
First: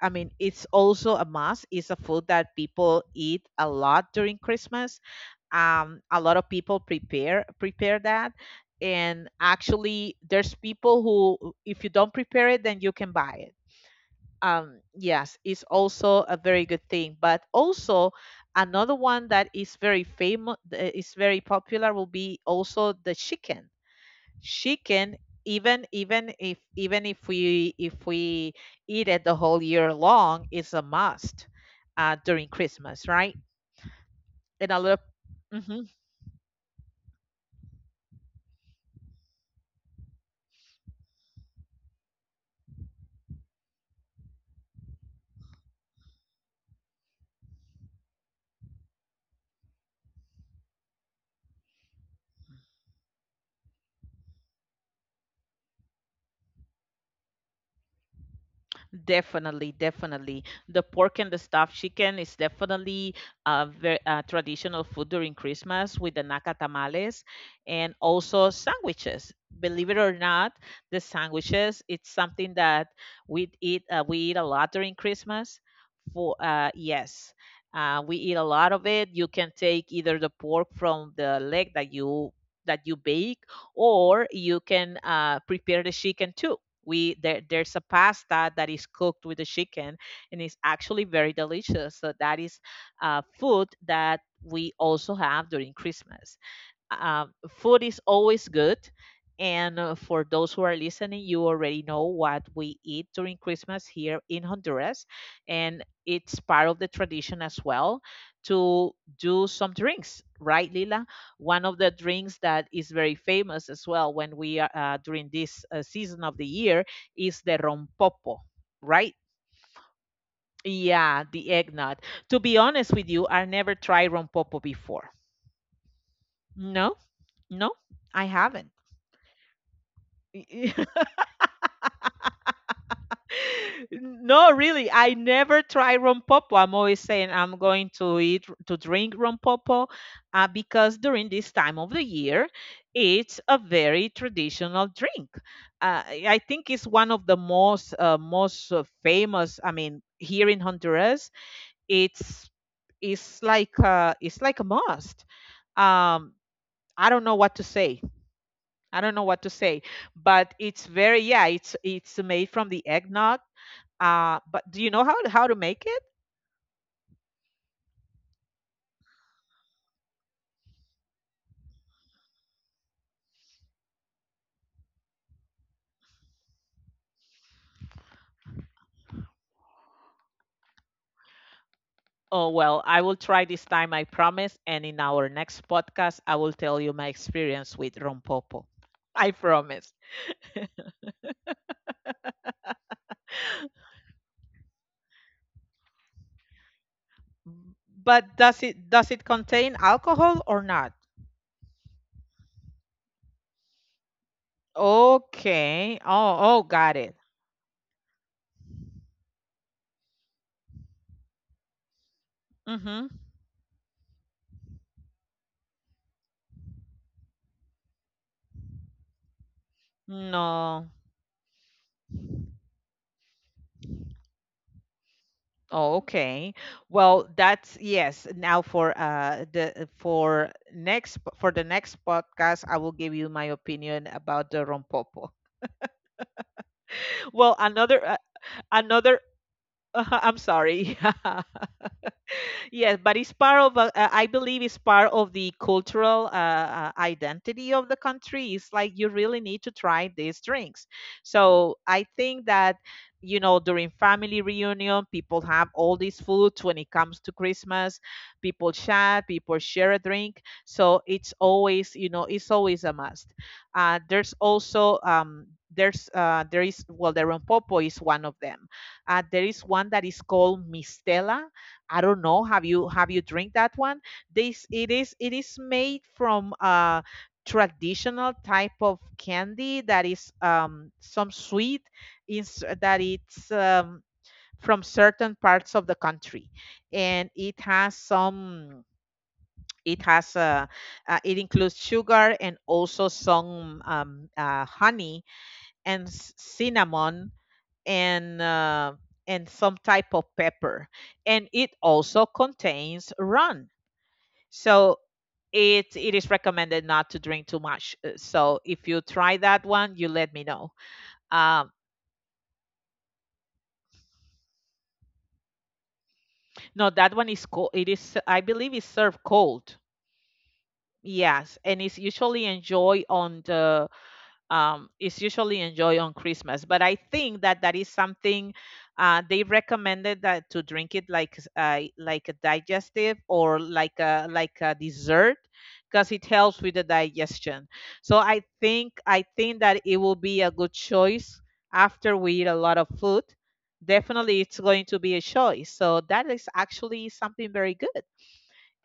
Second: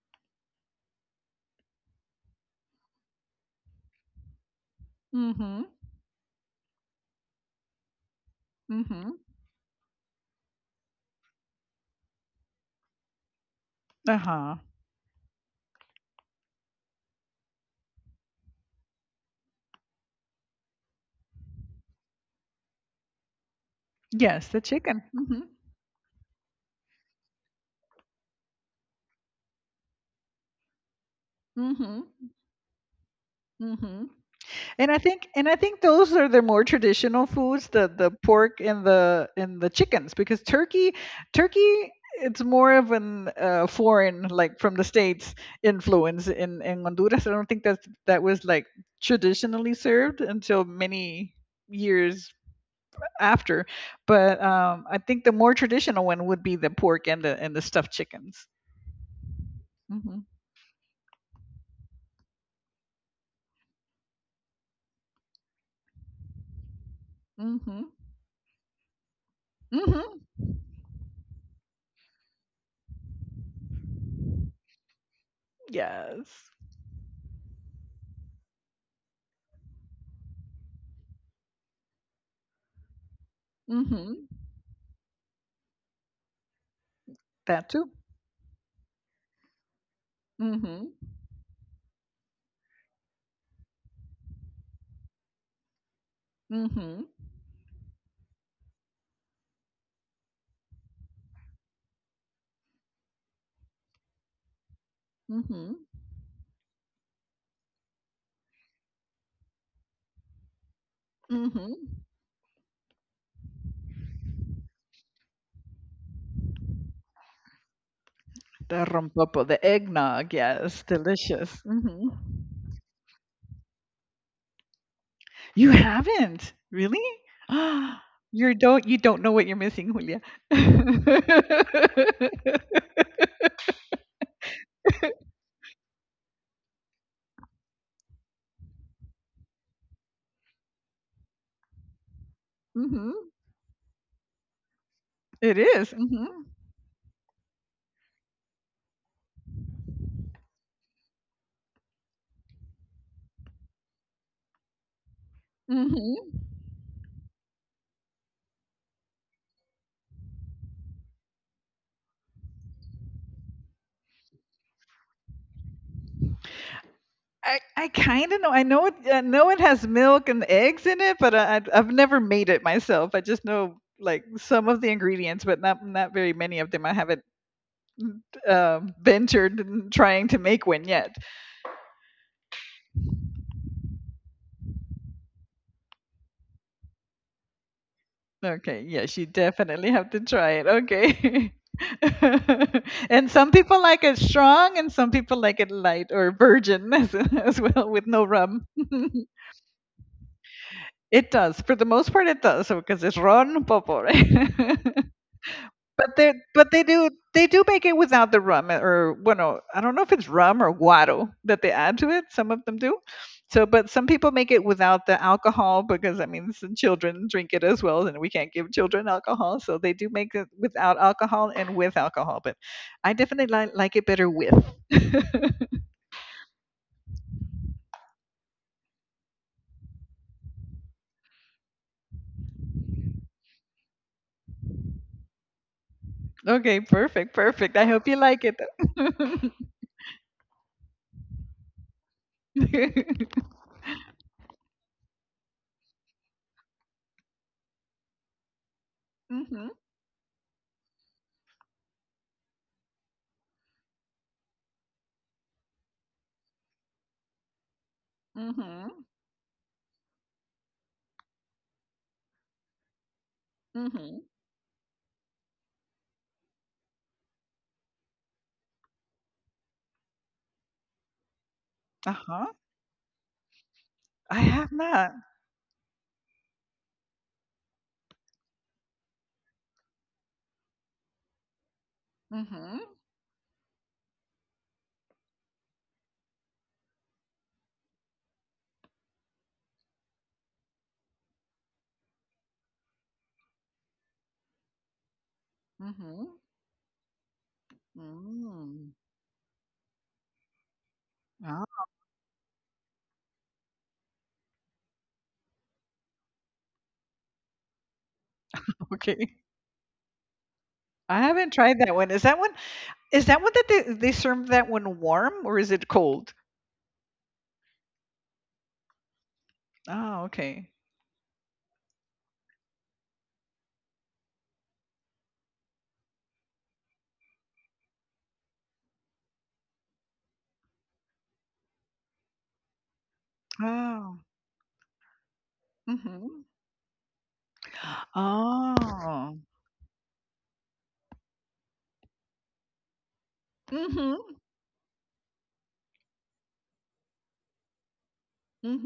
Speaker 1: I mean, it's also a must, it's a food that people eat a lot during Christmas.
Speaker 2: Mm-hmm.
Speaker 1: A lot of people prepare that,
Speaker 2: Mm-hmm.
Speaker 1: and actually there's people who, if you don't prepare it, then you can buy it.
Speaker 2: Uh-huh.
Speaker 1: Yes, it's also a very good thing, but also another one that is very famous, is very popular, will be also the chicken.
Speaker 2: Yes, the
Speaker 1: She
Speaker 2: chicken.
Speaker 1: can
Speaker 2: Mm-hmm.
Speaker 1: Even if we eat it the whole year long, it's a must,
Speaker 2: Mm-hmm.
Speaker 1: during Christmas, right?
Speaker 2: Mm-hmm.
Speaker 1: And a
Speaker 2: And
Speaker 1: little.
Speaker 2: I think and I think
Speaker 1: Mhm.
Speaker 2: those are the more traditional foods, the pork and the chickens, because turkey it's more of an foreign like from the states influence in Honduras. I don't think that that was like traditionally served until many years after. But I think the more traditional one would be the pork and the stuffed chickens.
Speaker 1: Definitely,
Speaker 2: Mm-hmm.
Speaker 1: definitely. The pork and the stuffed chicken is definitely a very traditional food during Christmas, with the naka tamales,
Speaker 2: Mm-hmm.
Speaker 1: and also sandwiches. Believe it or
Speaker 2: Mm-hmm.
Speaker 1: not, the sandwiches, it's something that we eat a lot during Christmas. For
Speaker 2: Yes.
Speaker 1: Yes, we eat a lot of it. You can take either the pork from the leg that you bake, or
Speaker 2: Mm-hmm.
Speaker 1: you can prepare the chicken too. we there,
Speaker 2: That
Speaker 1: there's a
Speaker 2: too.
Speaker 1: pasta that is cooked with the chicken, and it's
Speaker 2: Mm-hmm.
Speaker 1: actually very delicious, so that is food that we also have during Christmas.
Speaker 2: Mm-hmm.
Speaker 1: Food is always good. And, for those who are listening, you already know what we eat during Christmas here in Honduras.
Speaker 2: Mm-hmm.
Speaker 1: And it's part of the tradition as well, to do some drinks, right, Lila? One of the
Speaker 2: Mhm.
Speaker 1: drinks that is very famous as well, when we are, during this season of the year, is the rompopo,
Speaker 2: The
Speaker 1: right?
Speaker 2: rompopo, the eggnog. Yes,
Speaker 1: Yeah, the
Speaker 2: delicious.
Speaker 1: eggnog.
Speaker 2: Hmm.
Speaker 1: To be honest with you, I never tried rompopo before.
Speaker 2: You haven't?
Speaker 1: No,
Speaker 2: Really?
Speaker 1: no, I
Speaker 2: you
Speaker 1: haven't.
Speaker 2: don't you don't know what you're missing, Julia. Hmm.
Speaker 1: No, really, I never try rompopo. I'm always saying I'm going to eat to drink rompopo, because during this time of the year, it's a very traditional drink.
Speaker 2: It is.
Speaker 1: I
Speaker 2: Mm-hmm.
Speaker 1: think it's one of the most, most, famous. I mean, here in Honduras, it's it's like a must. Um,
Speaker 2: Mm-hmm.
Speaker 1: I don't know what to say. I don't know what to say, but it's very, yeah. It's made from the eggnog, but do you know how to make it?
Speaker 2: I kind of know. I know it. I know it has milk and eggs in it, but I've never made it myself. I just know like some of the ingredients, but not very many of them. I haven't ventured in trying to make one yet.
Speaker 1: Oh, well, I will try this time, I promise. And in our next podcast, I will tell you my experience with rompopo.
Speaker 2: Okay, yes, you
Speaker 1: I promise.
Speaker 2: definitely have to try it. Okay. And some people like it strong and some people like it light or virgin as well with no
Speaker 1: But does
Speaker 2: rum.
Speaker 1: it does it contain alcohol or not?
Speaker 2: It does. For the most part, it does because it's ron popo, right?
Speaker 1: Okay.
Speaker 2: But they
Speaker 1: Oh, oh,
Speaker 2: but they
Speaker 1: got
Speaker 2: do
Speaker 1: it.
Speaker 2: they do make it without the rum, or bueno, I don't know if it's rum or guaro that they add to it. Some of them do.
Speaker 1: Mm-hmm.
Speaker 2: So, but some people make it without the alcohol because I mean, some children drink it as well, and we can't give children alcohol, so they do make it
Speaker 1: No.
Speaker 2: without alcohol and with alcohol. But I definitely like it better with.
Speaker 1: Oh, okay. Well, that's, yes. Now, for the next podcast, I will give you my opinion about the rompopo.
Speaker 2: Okay, perfect,
Speaker 1: Well,
Speaker 2: perfect. I
Speaker 1: another,
Speaker 2: hope you like it.
Speaker 1: another, I'm sorry. Yeah. Yes, but it's part of, I believe it's part of the cultural, identity of the country. It's like you really
Speaker 2: Mhm,
Speaker 1: need to try these drinks. So I think that, during family reunion, people have all these foods. When it comes to Christmas, people
Speaker 2: mhm,
Speaker 1: chat, people share a drink. So it's always, it's always a must.
Speaker 2: mhm.
Speaker 1: There's also, there's there is well, the rompopo is one of them. There is one that is called mistela. I
Speaker 2: Uh
Speaker 1: don't know.
Speaker 2: huh.
Speaker 1: Have you drink that one?
Speaker 2: I
Speaker 1: This
Speaker 2: have
Speaker 1: It
Speaker 2: not.
Speaker 1: is, made from a traditional type of candy that is, some sweet, is
Speaker 2: Mhm,
Speaker 1: that it's from certain parts of the country, and it has some, it has uh, it includes sugar, and also some, honey, and
Speaker 2: mhm.
Speaker 1: cinnamon, and
Speaker 2: Mm.
Speaker 1: uh, and some type of pepper, and it
Speaker 2: Oh,
Speaker 1: also contains rum. So it is recommended not to drink too much. So if you
Speaker 2: okay.
Speaker 1: try that one, you let me know.
Speaker 2: I haven't
Speaker 1: um
Speaker 2: tried that one. Is that one that they serve that one warm or is it cold?
Speaker 1: no, that one is cold. It is, I believe, it's served cold.
Speaker 2: Oh, okay.
Speaker 1: Yes, and it's usually enjoyed on the, is usually enjoyed on Christmas. But I think that that is something, they recommended that to drink it like, like a digestive, or like
Speaker 2: Oh.
Speaker 1: a dessert, because it
Speaker 2: Hmm.
Speaker 1: helps with the digestion. So I think I
Speaker 2: Oh.
Speaker 1: think that it will be a good choice, after we eat a lot of food.
Speaker 2: Mm-hmm.
Speaker 1: Definitely, it's going to be a choice. So that is actually something very good.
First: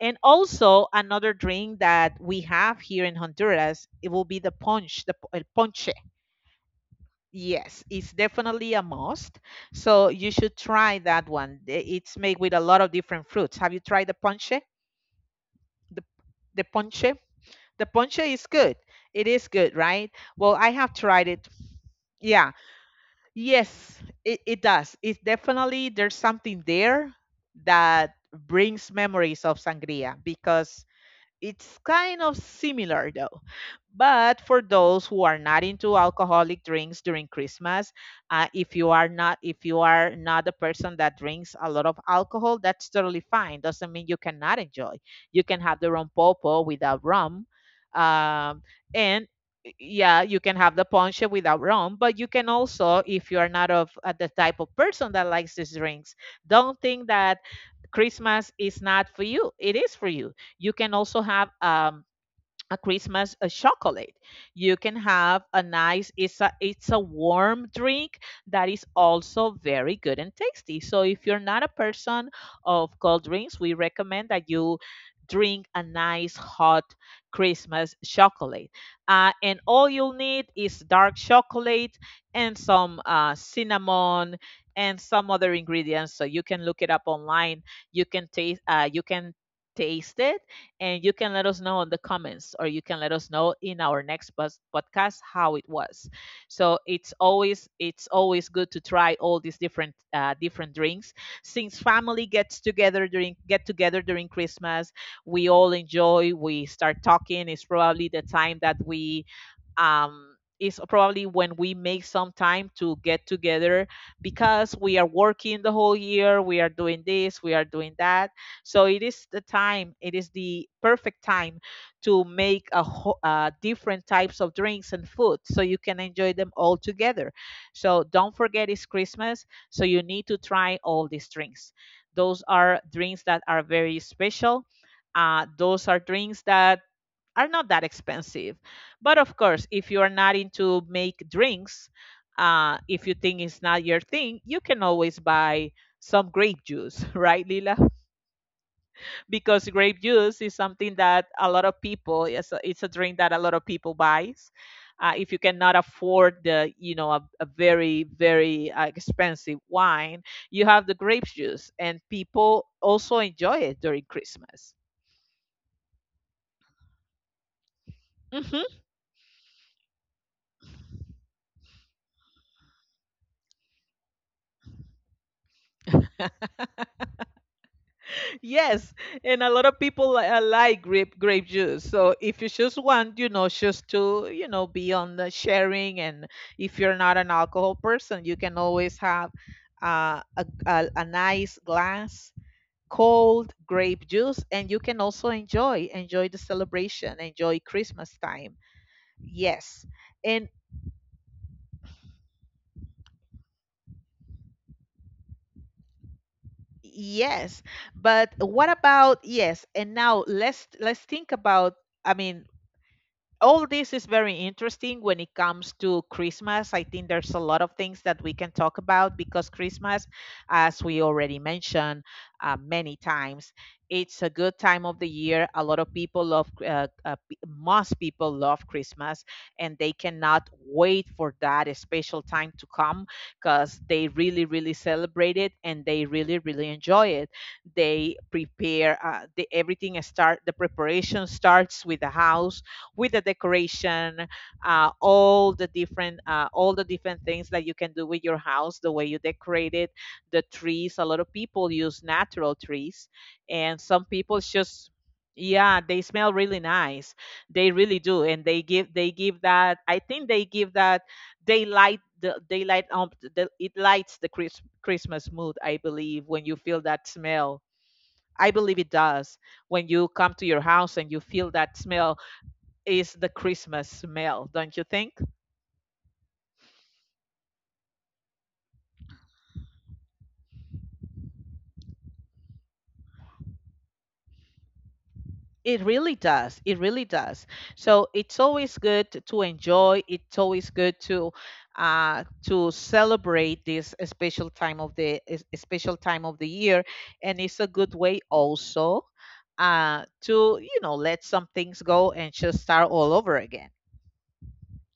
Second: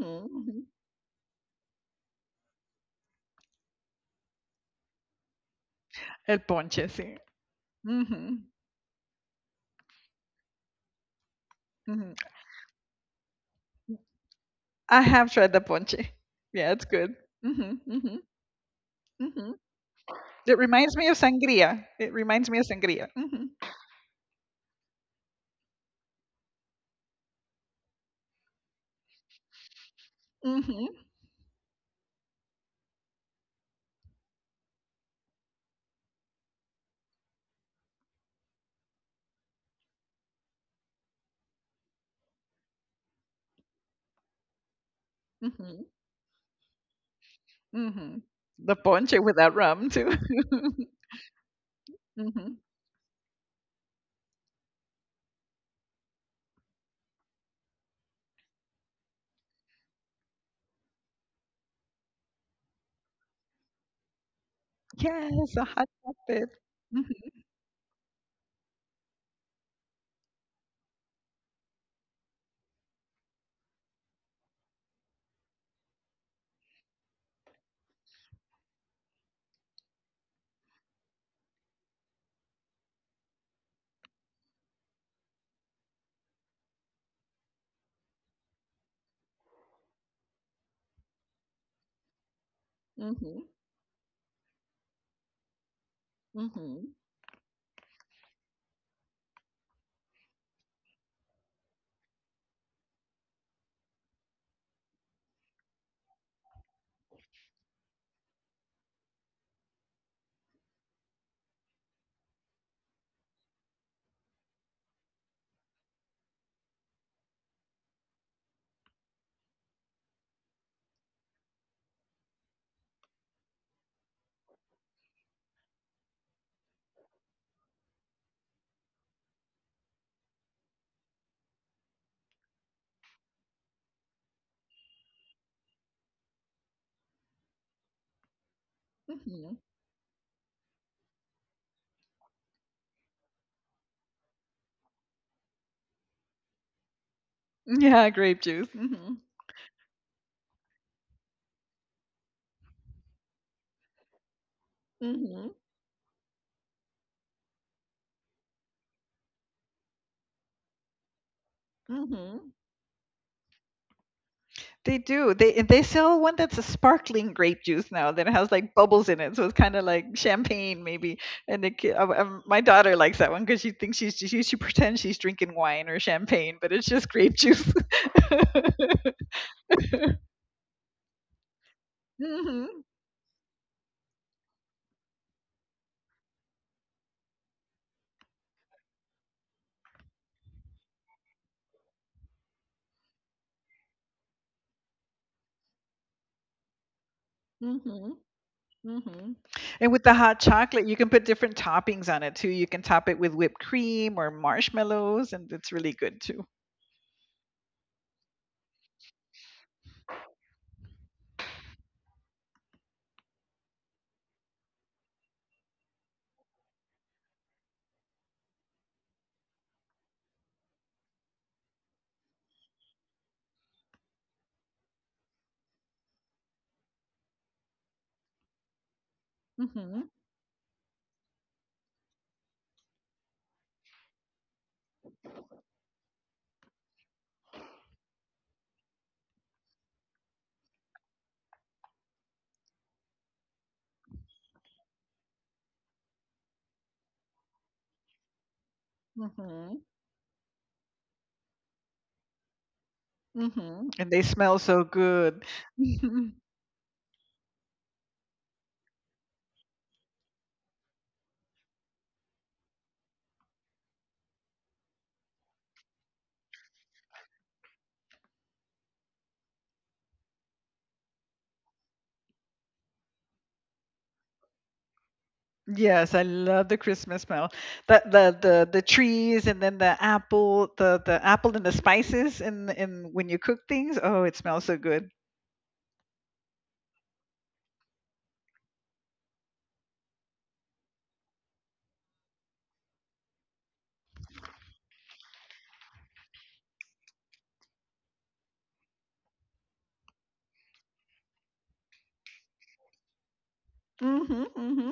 Speaker 1: And also another drink that we have here in Honduras, it will be the punch, the, el ponche.
Speaker 2: El ponche, si.
Speaker 1: Yes, it's
Speaker 2: Hmm.
Speaker 1: definitely a must. So you should try that one.
Speaker 2: Mm-hmm.
Speaker 1: It's made with a lot of different fruits. Have you tried the ponche?
Speaker 2: I have tried the
Speaker 1: The
Speaker 2: ponche.
Speaker 1: the
Speaker 2: Yeah, it's
Speaker 1: ponche?
Speaker 2: good. Hmm.
Speaker 1: The
Speaker 2: Hmm.
Speaker 1: ponche is good. It is
Speaker 2: Hmm.
Speaker 1: good, right? Well,
Speaker 2: It
Speaker 1: I have
Speaker 2: reminds me of
Speaker 1: tried it.
Speaker 2: sangria. It reminds
Speaker 1: Yeah.
Speaker 2: me of sangria. Hmm.
Speaker 1: Yes, it does. It's definitely, there's something there that brings memories of sangria, because
Speaker 2: Hmm.
Speaker 1: it's kind of similar, though. But for those who are not into alcoholic drinks during Christmas, if you are not, a person that drinks a lot of alcohol, that's totally fine. Doesn't mean you cannot enjoy. You can have
Speaker 2: Hmm.
Speaker 1: the rum popo without rum,
Speaker 2: Hmm.
Speaker 1: um,
Speaker 2: The ponche
Speaker 1: and
Speaker 2: without rum too.
Speaker 1: yeah, you can have the ponche without rum. But you can
Speaker 2: Mhm.
Speaker 1: also, if you are not of the type of person that likes these drinks, don't think that Christmas is not for you. It is for you. You can also have a Christmas chocolate. You can have
Speaker 2: Yes,
Speaker 1: a
Speaker 2: a hot
Speaker 1: nice
Speaker 2: topic.
Speaker 1: it's a
Speaker 2: Mm-hmm.
Speaker 1: warm drink that is also very good and tasty. So if you're not a person of cold drinks, we recommend that you drink a nice hot Christmas chocolate. And all you'll need is dark chocolate and some cinnamon and some other ingredients. So you can look it up online. You can taste it, and you can let us know in the comments, or you can let us know in our next podcast how it was. So
Speaker 2: Mm-hmm.
Speaker 1: it's always it's always good to try all these different drinks. Since family gets together during Christmas, we all enjoy. We start talking. It's probably the time that we, um, is probably when we make some time to get together, because we are working the whole year, we are doing this, we are doing that. So it is the time, it is the perfect time to make a whole, different types of drinks and food so you can enjoy them all together. So don't forget it's Christmas, so you need to try all these drinks. Those are drinks that are very special. Those are drinks that are not that expensive. But of
Speaker 2: Mm-hmm.
Speaker 1: course, if you are not into make drinks, if you think it's not your thing, you can always buy some grape juice, right, Lila?
Speaker 2: Yeah, grape juice. Mm-hmm.
Speaker 1: Because grape juice is something that a lot of people, it's a drink that a lot of people buys. If you
Speaker 2: Mm-hmm.
Speaker 1: cannot afford the, you know, a very, very expensive wine, you have the grape juice, and
Speaker 2: Mm-hmm.
Speaker 1: people also enjoy it during Christmas.
Speaker 2: They do. They sell one that's a sparkling grape juice now that has
Speaker 1: Hmm.
Speaker 2: like bubbles in it, so it's kind of like champagne maybe. And my daughter likes that one because she thinks she pretends she's drinking wine or champagne, but it's just grape juice.
Speaker 1: Yes, and a lot of people like grape juice. So if you just
Speaker 2: Mm-hmm.
Speaker 1: want, just to, be on the sharing, and if you're not an alcohol person, you can always have a nice glass cold grape juice, and you can also enjoy the celebration, enjoy
Speaker 2: Mm-hmm.
Speaker 1: Christmas time.
Speaker 2: Mhm.
Speaker 1: Yes,
Speaker 2: And with the hot
Speaker 1: and
Speaker 2: chocolate, you can put different toppings on it too. You can top it with whipped cream or marshmallows, and it's really good too.
Speaker 1: yes, but what about yes? And now let's think about. I mean, all this is very interesting when it comes to Christmas. I think there's a lot of things that we can talk about because Christmas, as we already mentioned many times, it's a good time of the year. A lot of people love, most people love Christmas, and they
Speaker 2: Mm-hmm.
Speaker 1: cannot wait for that special time to come because they really, really celebrate it and they really, really enjoy it. They prepare, everything start. The preparation starts with the house with the decoration, all the different things that you can do with your house, the way you decorate
Speaker 2: Mm-hmm.
Speaker 1: it, the trees. A lot of people use natural trees, and
Speaker 2: Mm-hmm.
Speaker 1: some
Speaker 2: And they
Speaker 1: people
Speaker 2: smell so
Speaker 1: just.
Speaker 2: good.
Speaker 1: Yeah, they smell
Speaker 2: Mhm.
Speaker 1: really nice, they really do, and they give that, I think, they give that they light the they light up the, it lights the Chris, christmas mood, I believe, when you feel that smell. I believe it does. When you come to your house and you feel that smell, is the Christmas smell, don't you think?
Speaker 2: Yes, I love the Christmas smell. The trees and then the apple and the spices in when you cook things. Oh, it smells so good.
Speaker 1: It really does. It really does. So it's always good to enjoy. It's always good to celebrate this special time of the special time of the year, and it's a good way also to let some things go and just start all over again.
Speaker 2: Mm-hmm. Mm-hmm.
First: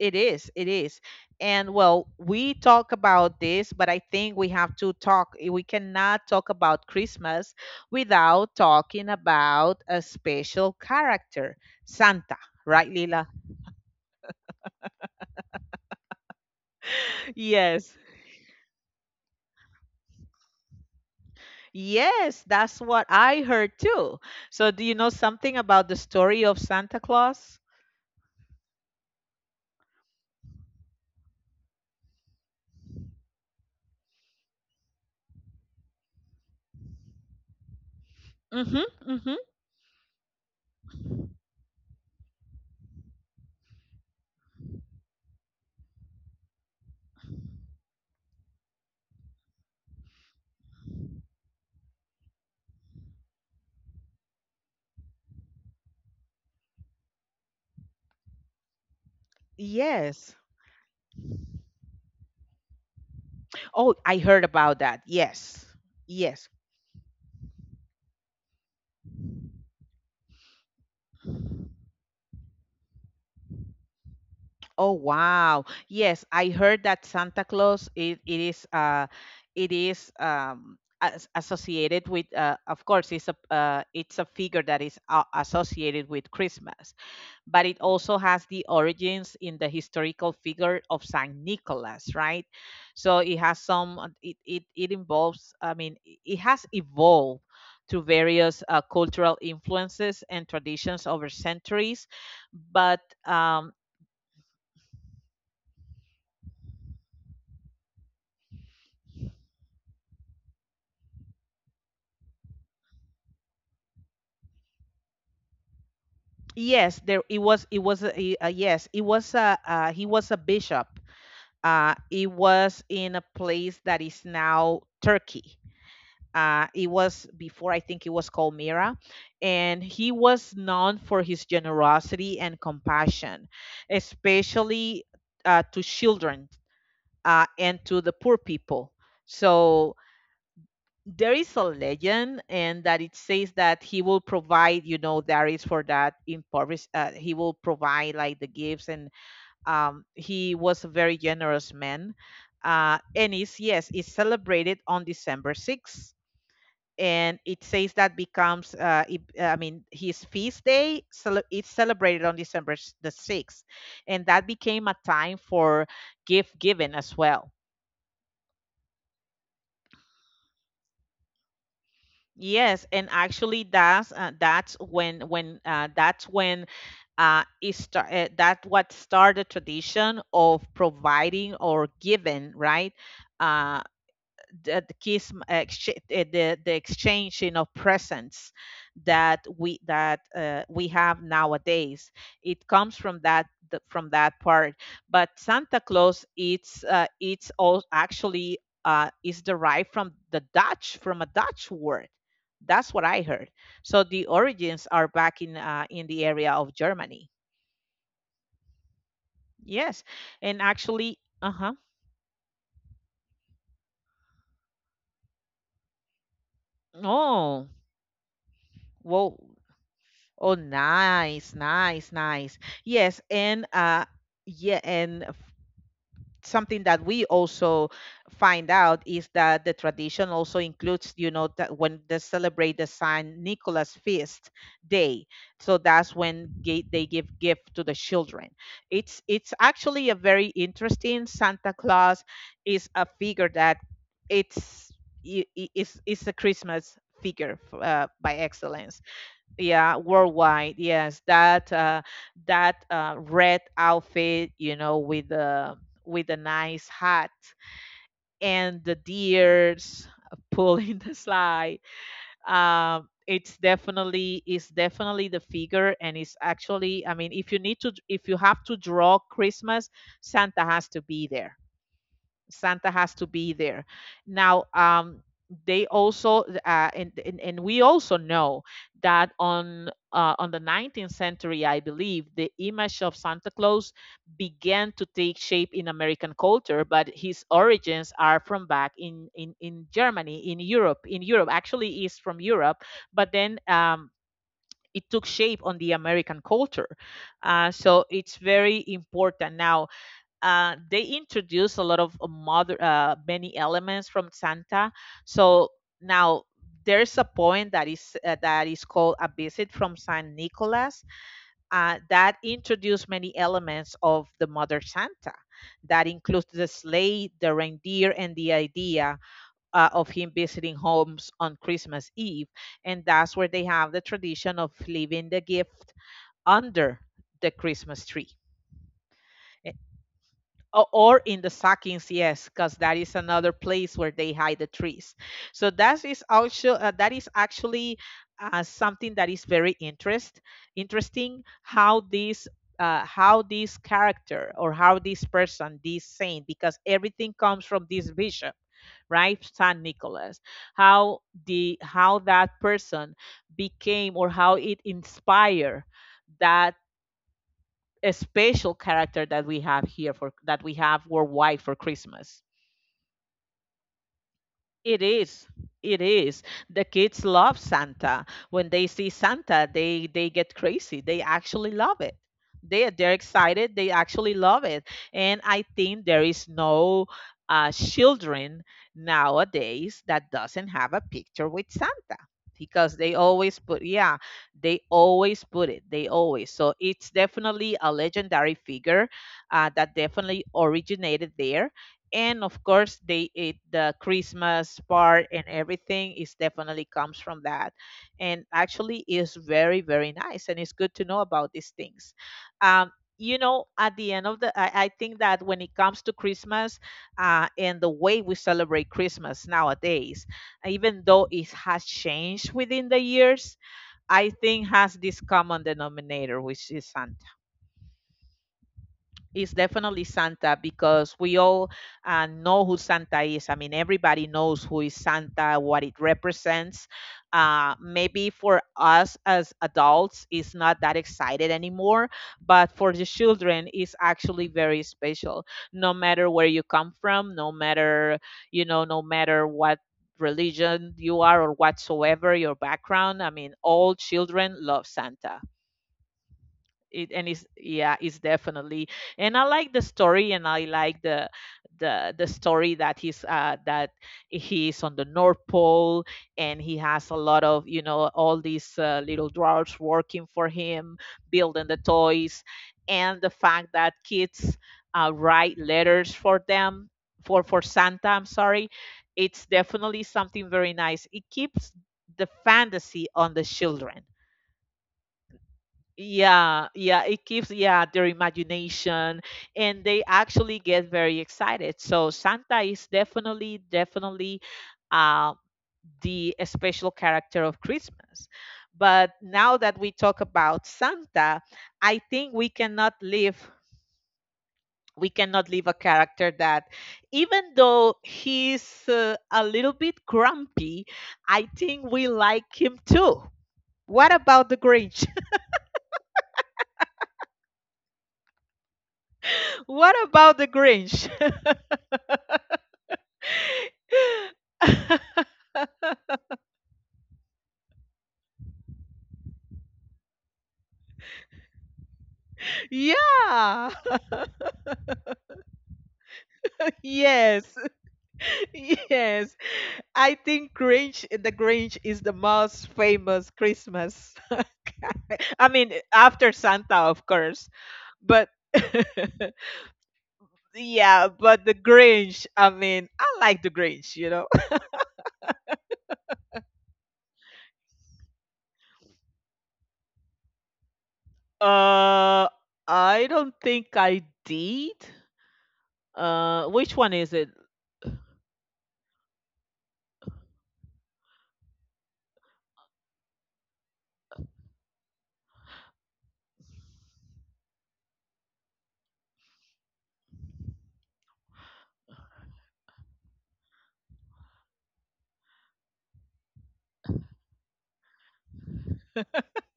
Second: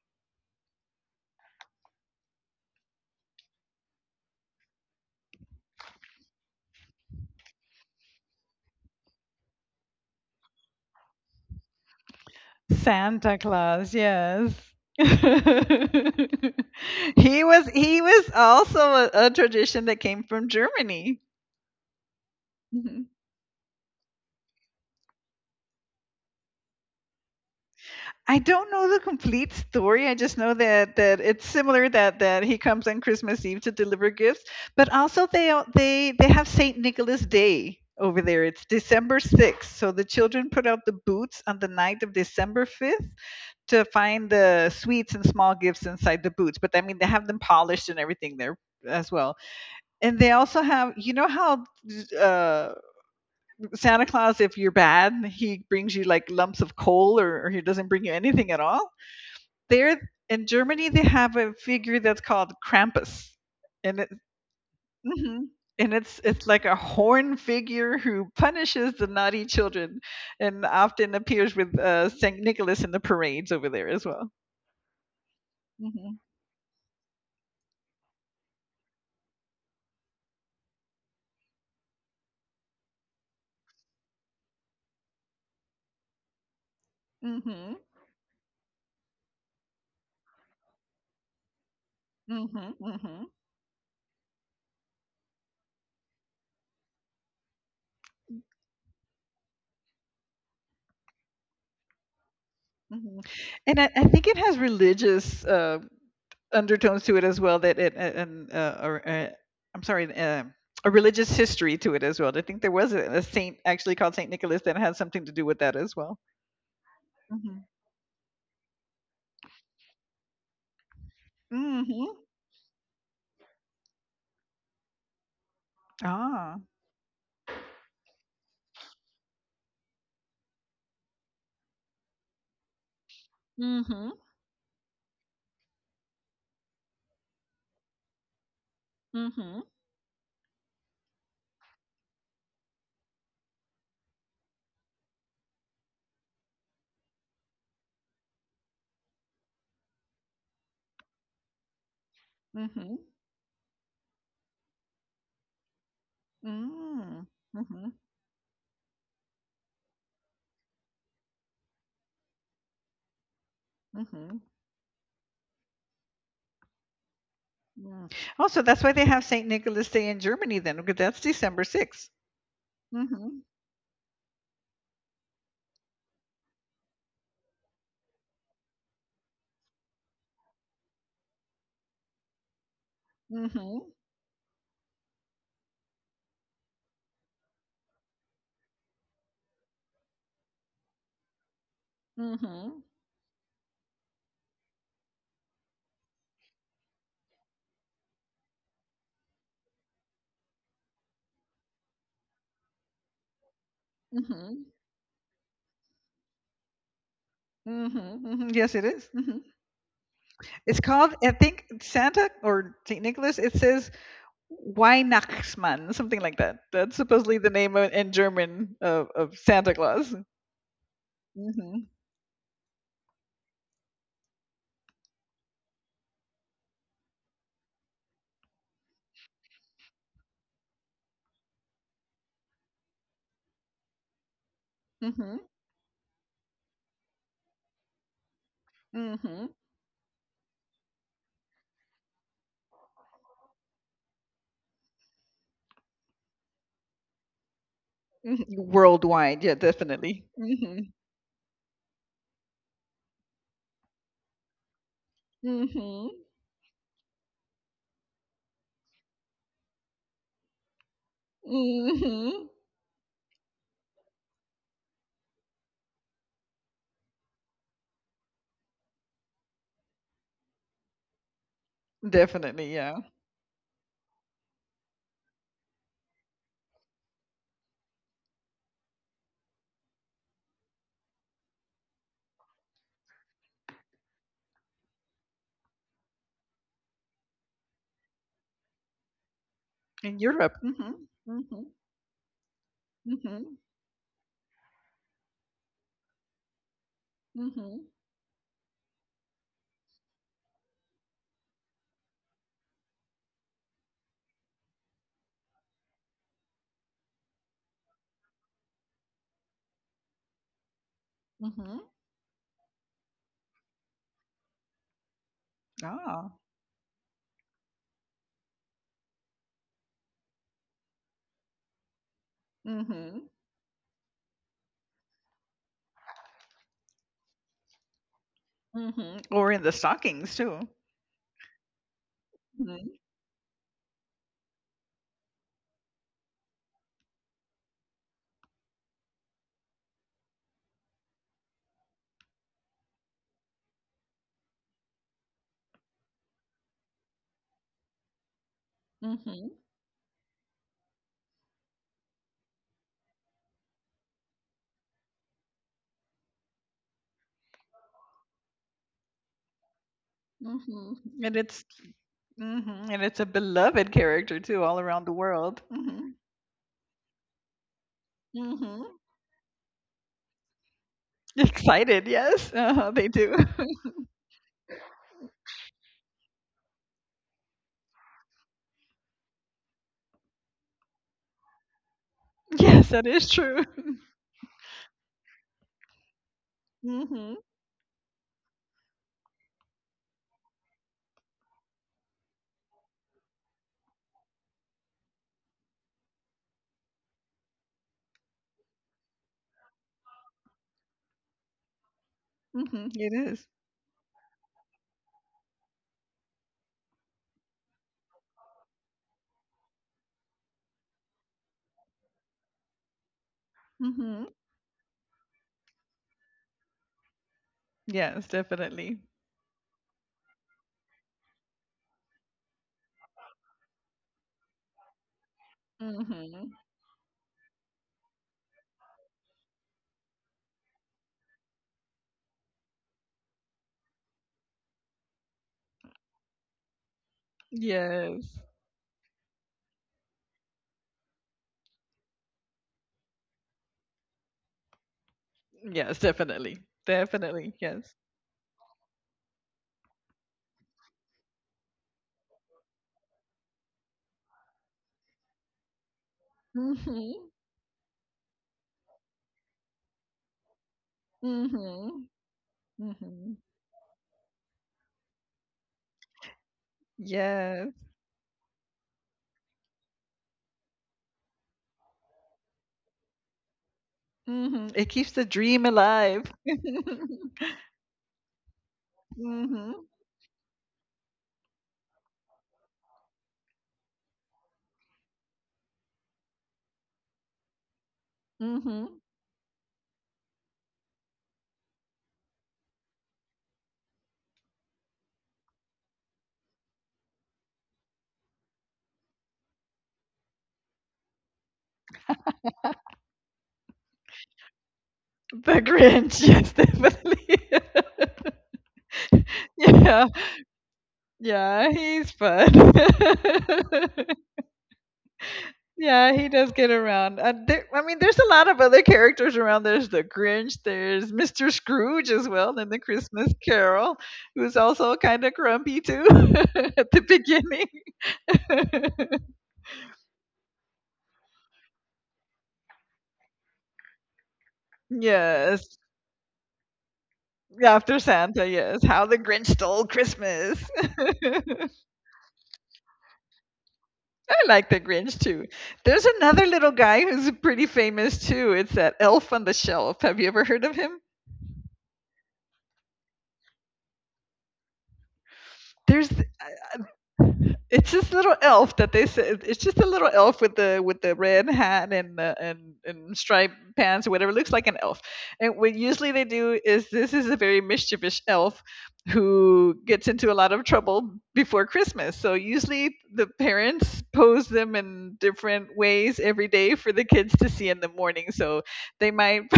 Speaker 1: It is, it is. And well, we talk about this, but I think we have to talk. We cannot talk about Christmas without talking about a special character, Santa, right, Lila?
Speaker 2: Santa Claus, yes. he was
Speaker 1: Yes.
Speaker 2: he was also a tradition that came from Germany.
Speaker 1: Yes, that's
Speaker 2: Mhm.
Speaker 1: what I heard too. So, do you know something about the story of Santa Claus?
Speaker 2: I don't know the complete story. I just know that that it's similar that that he comes on Christmas Eve to deliver gifts, but also they al- they have Saint Nicholas Day over there. It's
Speaker 1: Mm-hmm,
Speaker 2: December
Speaker 1: mm-hmm.
Speaker 2: 6th. So the children put out the boots on the night of December 5th to find the sweets and small gifts inside the boots. But I mean, they have them polished and everything there as well. And they also have, how uh, Santa Claus, if you're bad, he brings you like lumps of coal, or he doesn't bring you anything at all. There
Speaker 1: Yes.
Speaker 2: in Germany, they have a figure that's called Krampus,
Speaker 1: Oh,
Speaker 2: and it.
Speaker 1: I heard about that.
Speaker 2: hmm
Speaker 1: Yes.
Speaker 2: And it's
Speaker 1: Yes.
Speaker 2: like a horn figure who punishes the naughty children, and often appears with Saint Nicholas in the parades over there as well.
Speaker 1: Oh, wow.
Speaker 2: Hmm.
Speaker 1: Yes, I heard that Santa Claus, it, it is as associated with, of course, it's a figure that is associated with Christmas, but
Speaker 2: Hmm.
Speaker 1: it also has the origins in the historical figure of Saint Nicholas, right?
Speaker 2: Mhm,
Speaker 1: So
Speaker 2: mhm,
Speaker 1: it has some, it involves, I mean, it has evolved through various cultural influences and traditions over centuries, but
Speaker 2: mhm. And I think it has religious undertones to it as well. That it a- and or, I'm sorry. A religious history to it as well. I think there was a saint actually called Saint Nicholas that had something to do with that as well.
Speaker 1: yes, there it
Speaker 2: Mhm,
Speaker 1: was. It was a. Yes. It was a he was a bishop. Uh,
Speaker 2: mhm,
Speaker 1: it was in a place that is now Turkey.
Speaker 2: ah,
Speaker 1: It was before, I think it was called Mira, and he was known for his generosity and compassion,
Speaker 2: mhm,
Speaker 1: especially to children, and to the poor people.
Speaker 2: mhm,
Speaker 1: So there is a legend, and that it says that he will provide, there is for that impoverished, he will provide like the gifts, and he was a very generous man,
Speaker 2: mhm,
Speaker 1: and is, yes, it's celebrated on December 6th.
Speaker 2: mm,
Speaker 1: And it says
Speaker 2: mhm,
Speaker 1: that becomes, I mean, his feast day it's celebrated on December the 6th, and
Speaker 2: mhm.
Speaker 1: that became a time for gift giving as well.
Speaker 2: Mm. Also, that's why they have Saint Nicholas Day in Germany then, because that's December 6th.
Speaker 1: Yes, and
Speaker 2: Mhm,
Speaker 1: actually, that's when it start, that what started the tradition of providing or giving, right? Uh,
Speaker 2: mhm,
Speaker 1: the kiss exchange, the exchanging of presents that we have nowadays, it
Speaker 2: mhm,
Speaker 1: comes from that part. But Santa Claus, it's all, actually, is derived from the dutch from a Dutch word. That's what I heard. So the
Speaker 2: mhm.
Speaker 1: origins are back in, in the area of Germany.
Speaker 2: Mhm, mhm. Yes, it is. Mhm.
Speaker 1: Yes, and
Speaker 2: It's called,
Speaker 1: actually,
Speaker 2: I think,
Speaker 1: uh-huh.
Speaker 2: Santa or Saint Nicholas. It says Weihnachtsmann, something like that. That's supposedly the
Speaker 1: Oh,
Speaker 2: name of, in German of,
Speaker 1: well.
Speaker 2: of Santa Claus.
Speaker 1: Oh, nice,
Speaker 2: Hmm.
Speaker 1: nice, nice. Yes, and yeah, and something that we also find out is that the tradition also includes, that when they celebrate the Saint Nicholas Feast Day,
Speaker 2: Hmm.
Speaker 1: so that's when they give gift to the children. It's
Speaker 2: Hmm.
Speaker 1: actually a very interesting. Santa Claus is a figure that it's I- is a Christmas figure, by excellence.
Speaker 2: Worldwide, yeah,
Speaker 1: Yeah,
Speaker 2: definitely.
Speaker 1: worldwide,
Speaker 2: Hmm.
Speaker 1: yes, that, red outfit, with the,
Speaker 2: Hmm.
Speaker 1: with the nice hat, and the deers pulling the slide.
Speaker 2: Hmm.
Speaker 1: It's definitely the figure, and it's actually, I mean, if you have to draw Christmas, Santa has to be there.
Speaker 2: Definitely,
Speaker 1: Santa
Speaker 2: yeah.
Speaker 1: has to be there. Now, they also, and we also know that on, on the 19th century, I believe, the image of Santa Claus began to take shape in American culture, but his origins are from back in, in
Speaker 2: In
Speaker 1: Germany,
Speaker 2: Europe.
Speaker 1: in
Speaker 2: Hmm.
Speaker 1: Europe, in Europe.
Speaker 2: Hmm.
Speaker 1: Actually, is from Europe, but
Speaker 2: Hmm.
Speaker 1: then. It took shape on the American culture,
Speaker 2: Hmm.
Speaker 1: so it's very important now, they introduce a lot of, mother many elements from Santa. So now, there's a point that is, that is called a visit from Saint Nicholas,
Speaker 2: Hmm.
Speaker 1: that introduced many elements of the Mother Santa. That
Speaker 2: Ah.
Speaker 1: includes the sleigh, the reindeer, and the idea, of him visiting homes on Christmas Eve. And
Speaker 2: Hmm.
Speaker 1: that's where they have the tradition of leaving the gift under the Christmas tree,
Speaker 2: Hmm. Or in the stockings too.
Speaker 1: or in the sackings, yes, because
Speaker 2: Hmm.
Speaker 1: that is another place where they hide the trees. So that is also, that is actually, something that is very interesting, how this, how this character, or how this person, this saint, because everything comes from this bishop, right,
Speaker 2: Hmm.
Speaker 1: Saint Nicholas, how the, how that person became, or how it inspired that, a special character that we have here, for that we
Speaker 2: Hmm.
Speaker 1: have
Speaker 2: And
Speaker 1: worldwide
Speaker 2: it's
Speaker 1: for Christmas.
Speaker 2: and it's a beloved character too, all
Speaker 1: It
Speaker 2: around the
Speaker 1: is.
Speaker 2: world.
Speaker 1: It
Speaker 2: Hmm.
Speaker 1: is. The kids love Santa. When they
Speaker 2: Hmm.
Speaker 1: see Santa, they get crazy. They actually love
Speaker 2: Excited,
Speaker 1: it.
Speaker 2: yes,
Speaker 1: They
Speaker 2: they
Speaker 1: they're
Speaker 2: do.
Speaker 1: excited. They actually love it. And I think there is no, children nowadays that doesn't have a picture with Santa,
Speaker 2: Yes,
Speaker 1: because
Speaker 2: that
Speaker 1: they
Speaker 2: is
Speaker 1: always
Speaker 2: true.
Speaker 1: put yeah, they always put it, they always so it's
Speaker 2: Hmm.
Speaker 1: definitely a legendary figure, that definitely originated there, and of course, the Christmas part and everything is definitely comes from that. And actually is very, very nice, and it's good to know about these things.
Speaker 2: Hmm.
Speaker 1: um
Speaker 2: It is.
Speaker 1: at the end of the I think that when it comes to Christmas, and the way we celebrate Christmas nowadays, even though it has changed within the years,
Speaker 2: Mm-hmm.
Speaker 1: I think has this common denominator, which is Santa.
Speaker 2: Yes, definitely.
Speaker 1: It's definitely Santa, because we all, know who Santa is. I mean, everybody knows who is Santa, what it
Speaker 2: Hmm.
Speaker 1: represents. Maybe for us as adults, it's not that excited anymore, but for the children, it's actually very special. No matter where you come from, no matter
Speaker 2: Yes,
Speaker 1: no matter what religion you are or whatsoever your background, I mean, all children love Santa
Speaker 2: yes, definitely,
Speaker 1: it And it's
Speaker 2: definitely, yes.
Speaker 1: yeah it's definitely. And I like the story, and I like the story that he is on the North Pole, and he has a
Speaker 2: Hmm.
Speaker 1: lot of, you know, all these little dwarfs working for him, building the
Speaker 2: Hmm.
Speaker 1: toys. And the
Speaker 2: Hmm.
Speaker 1: fact that kids write letters for them for
Speaker 2: Yes.
Speaker 1: Santa, I'm sorry, it's definitely something very nice. It keeps the fantasy on the children.
Speaker 2: Hmm. It keeps the dream alive.
Speaker 1: Yeah, yeah, it keeps, yeah, their imagination, and
Speaker 2: Hmm.
Speaker 1: they actually get very excited. So Santa is definitely, definitely, uh, the special character of Christmas.
Speaker 2: Hmm.
Speaker 1: But now that we talk about Santa, I think we cannot leave a character that, even though he's a little bit grumpy, I think we like him too. What about the Grinch?
Speaker 2: The Grinch, yes, definitely.
Speaker 1: What
Speaker 2: Yeah,
Speaker 1: about the Grinch?
Speaker 2: yeah, he's fun. Yeah, he does get around. I mean, there's a lot of other characters around. There's the Grinch, there's Mr. Scrooge as well in the Christmas
Speaker 1: Yeah.
Speaker 2: Carol, who's also kind of grumpy too at the
Speaker 1: Yes.
Speaker 2: beginning.
Speaker 1: Yes. I think Grinch the Grinch is the most famous Christmas. I mean,
Speaker 2: Yes,
Speaker 1: after Santa, of course,
Speaker 2: after
Speaker 1: but
Speaker 2: Santa, yes. How the Grinch stole Christmas.
Speaker 1: yeah, but the Grinch, I mean, I like the Grinch, you know.
Speaker 2: I like the Grinch too. There's another little guy who's pretty famous too. It's that elf on the shelf. Have you ever heard of him?
Speaker 1: Uh, I don't think I did.
Speaker 2: There's
Speaker 1: Uh, which one is it?
Speaker 2: It's this little elf that they said. It's just a little elf with the red hat and striped pants or whatever. Looks like an elf. And what usually they do is this is a very mischievous elf who gets into a lot of trouble before Christmas. So usually the parents pose them in different ways every day for the kids to see in the morning. So they might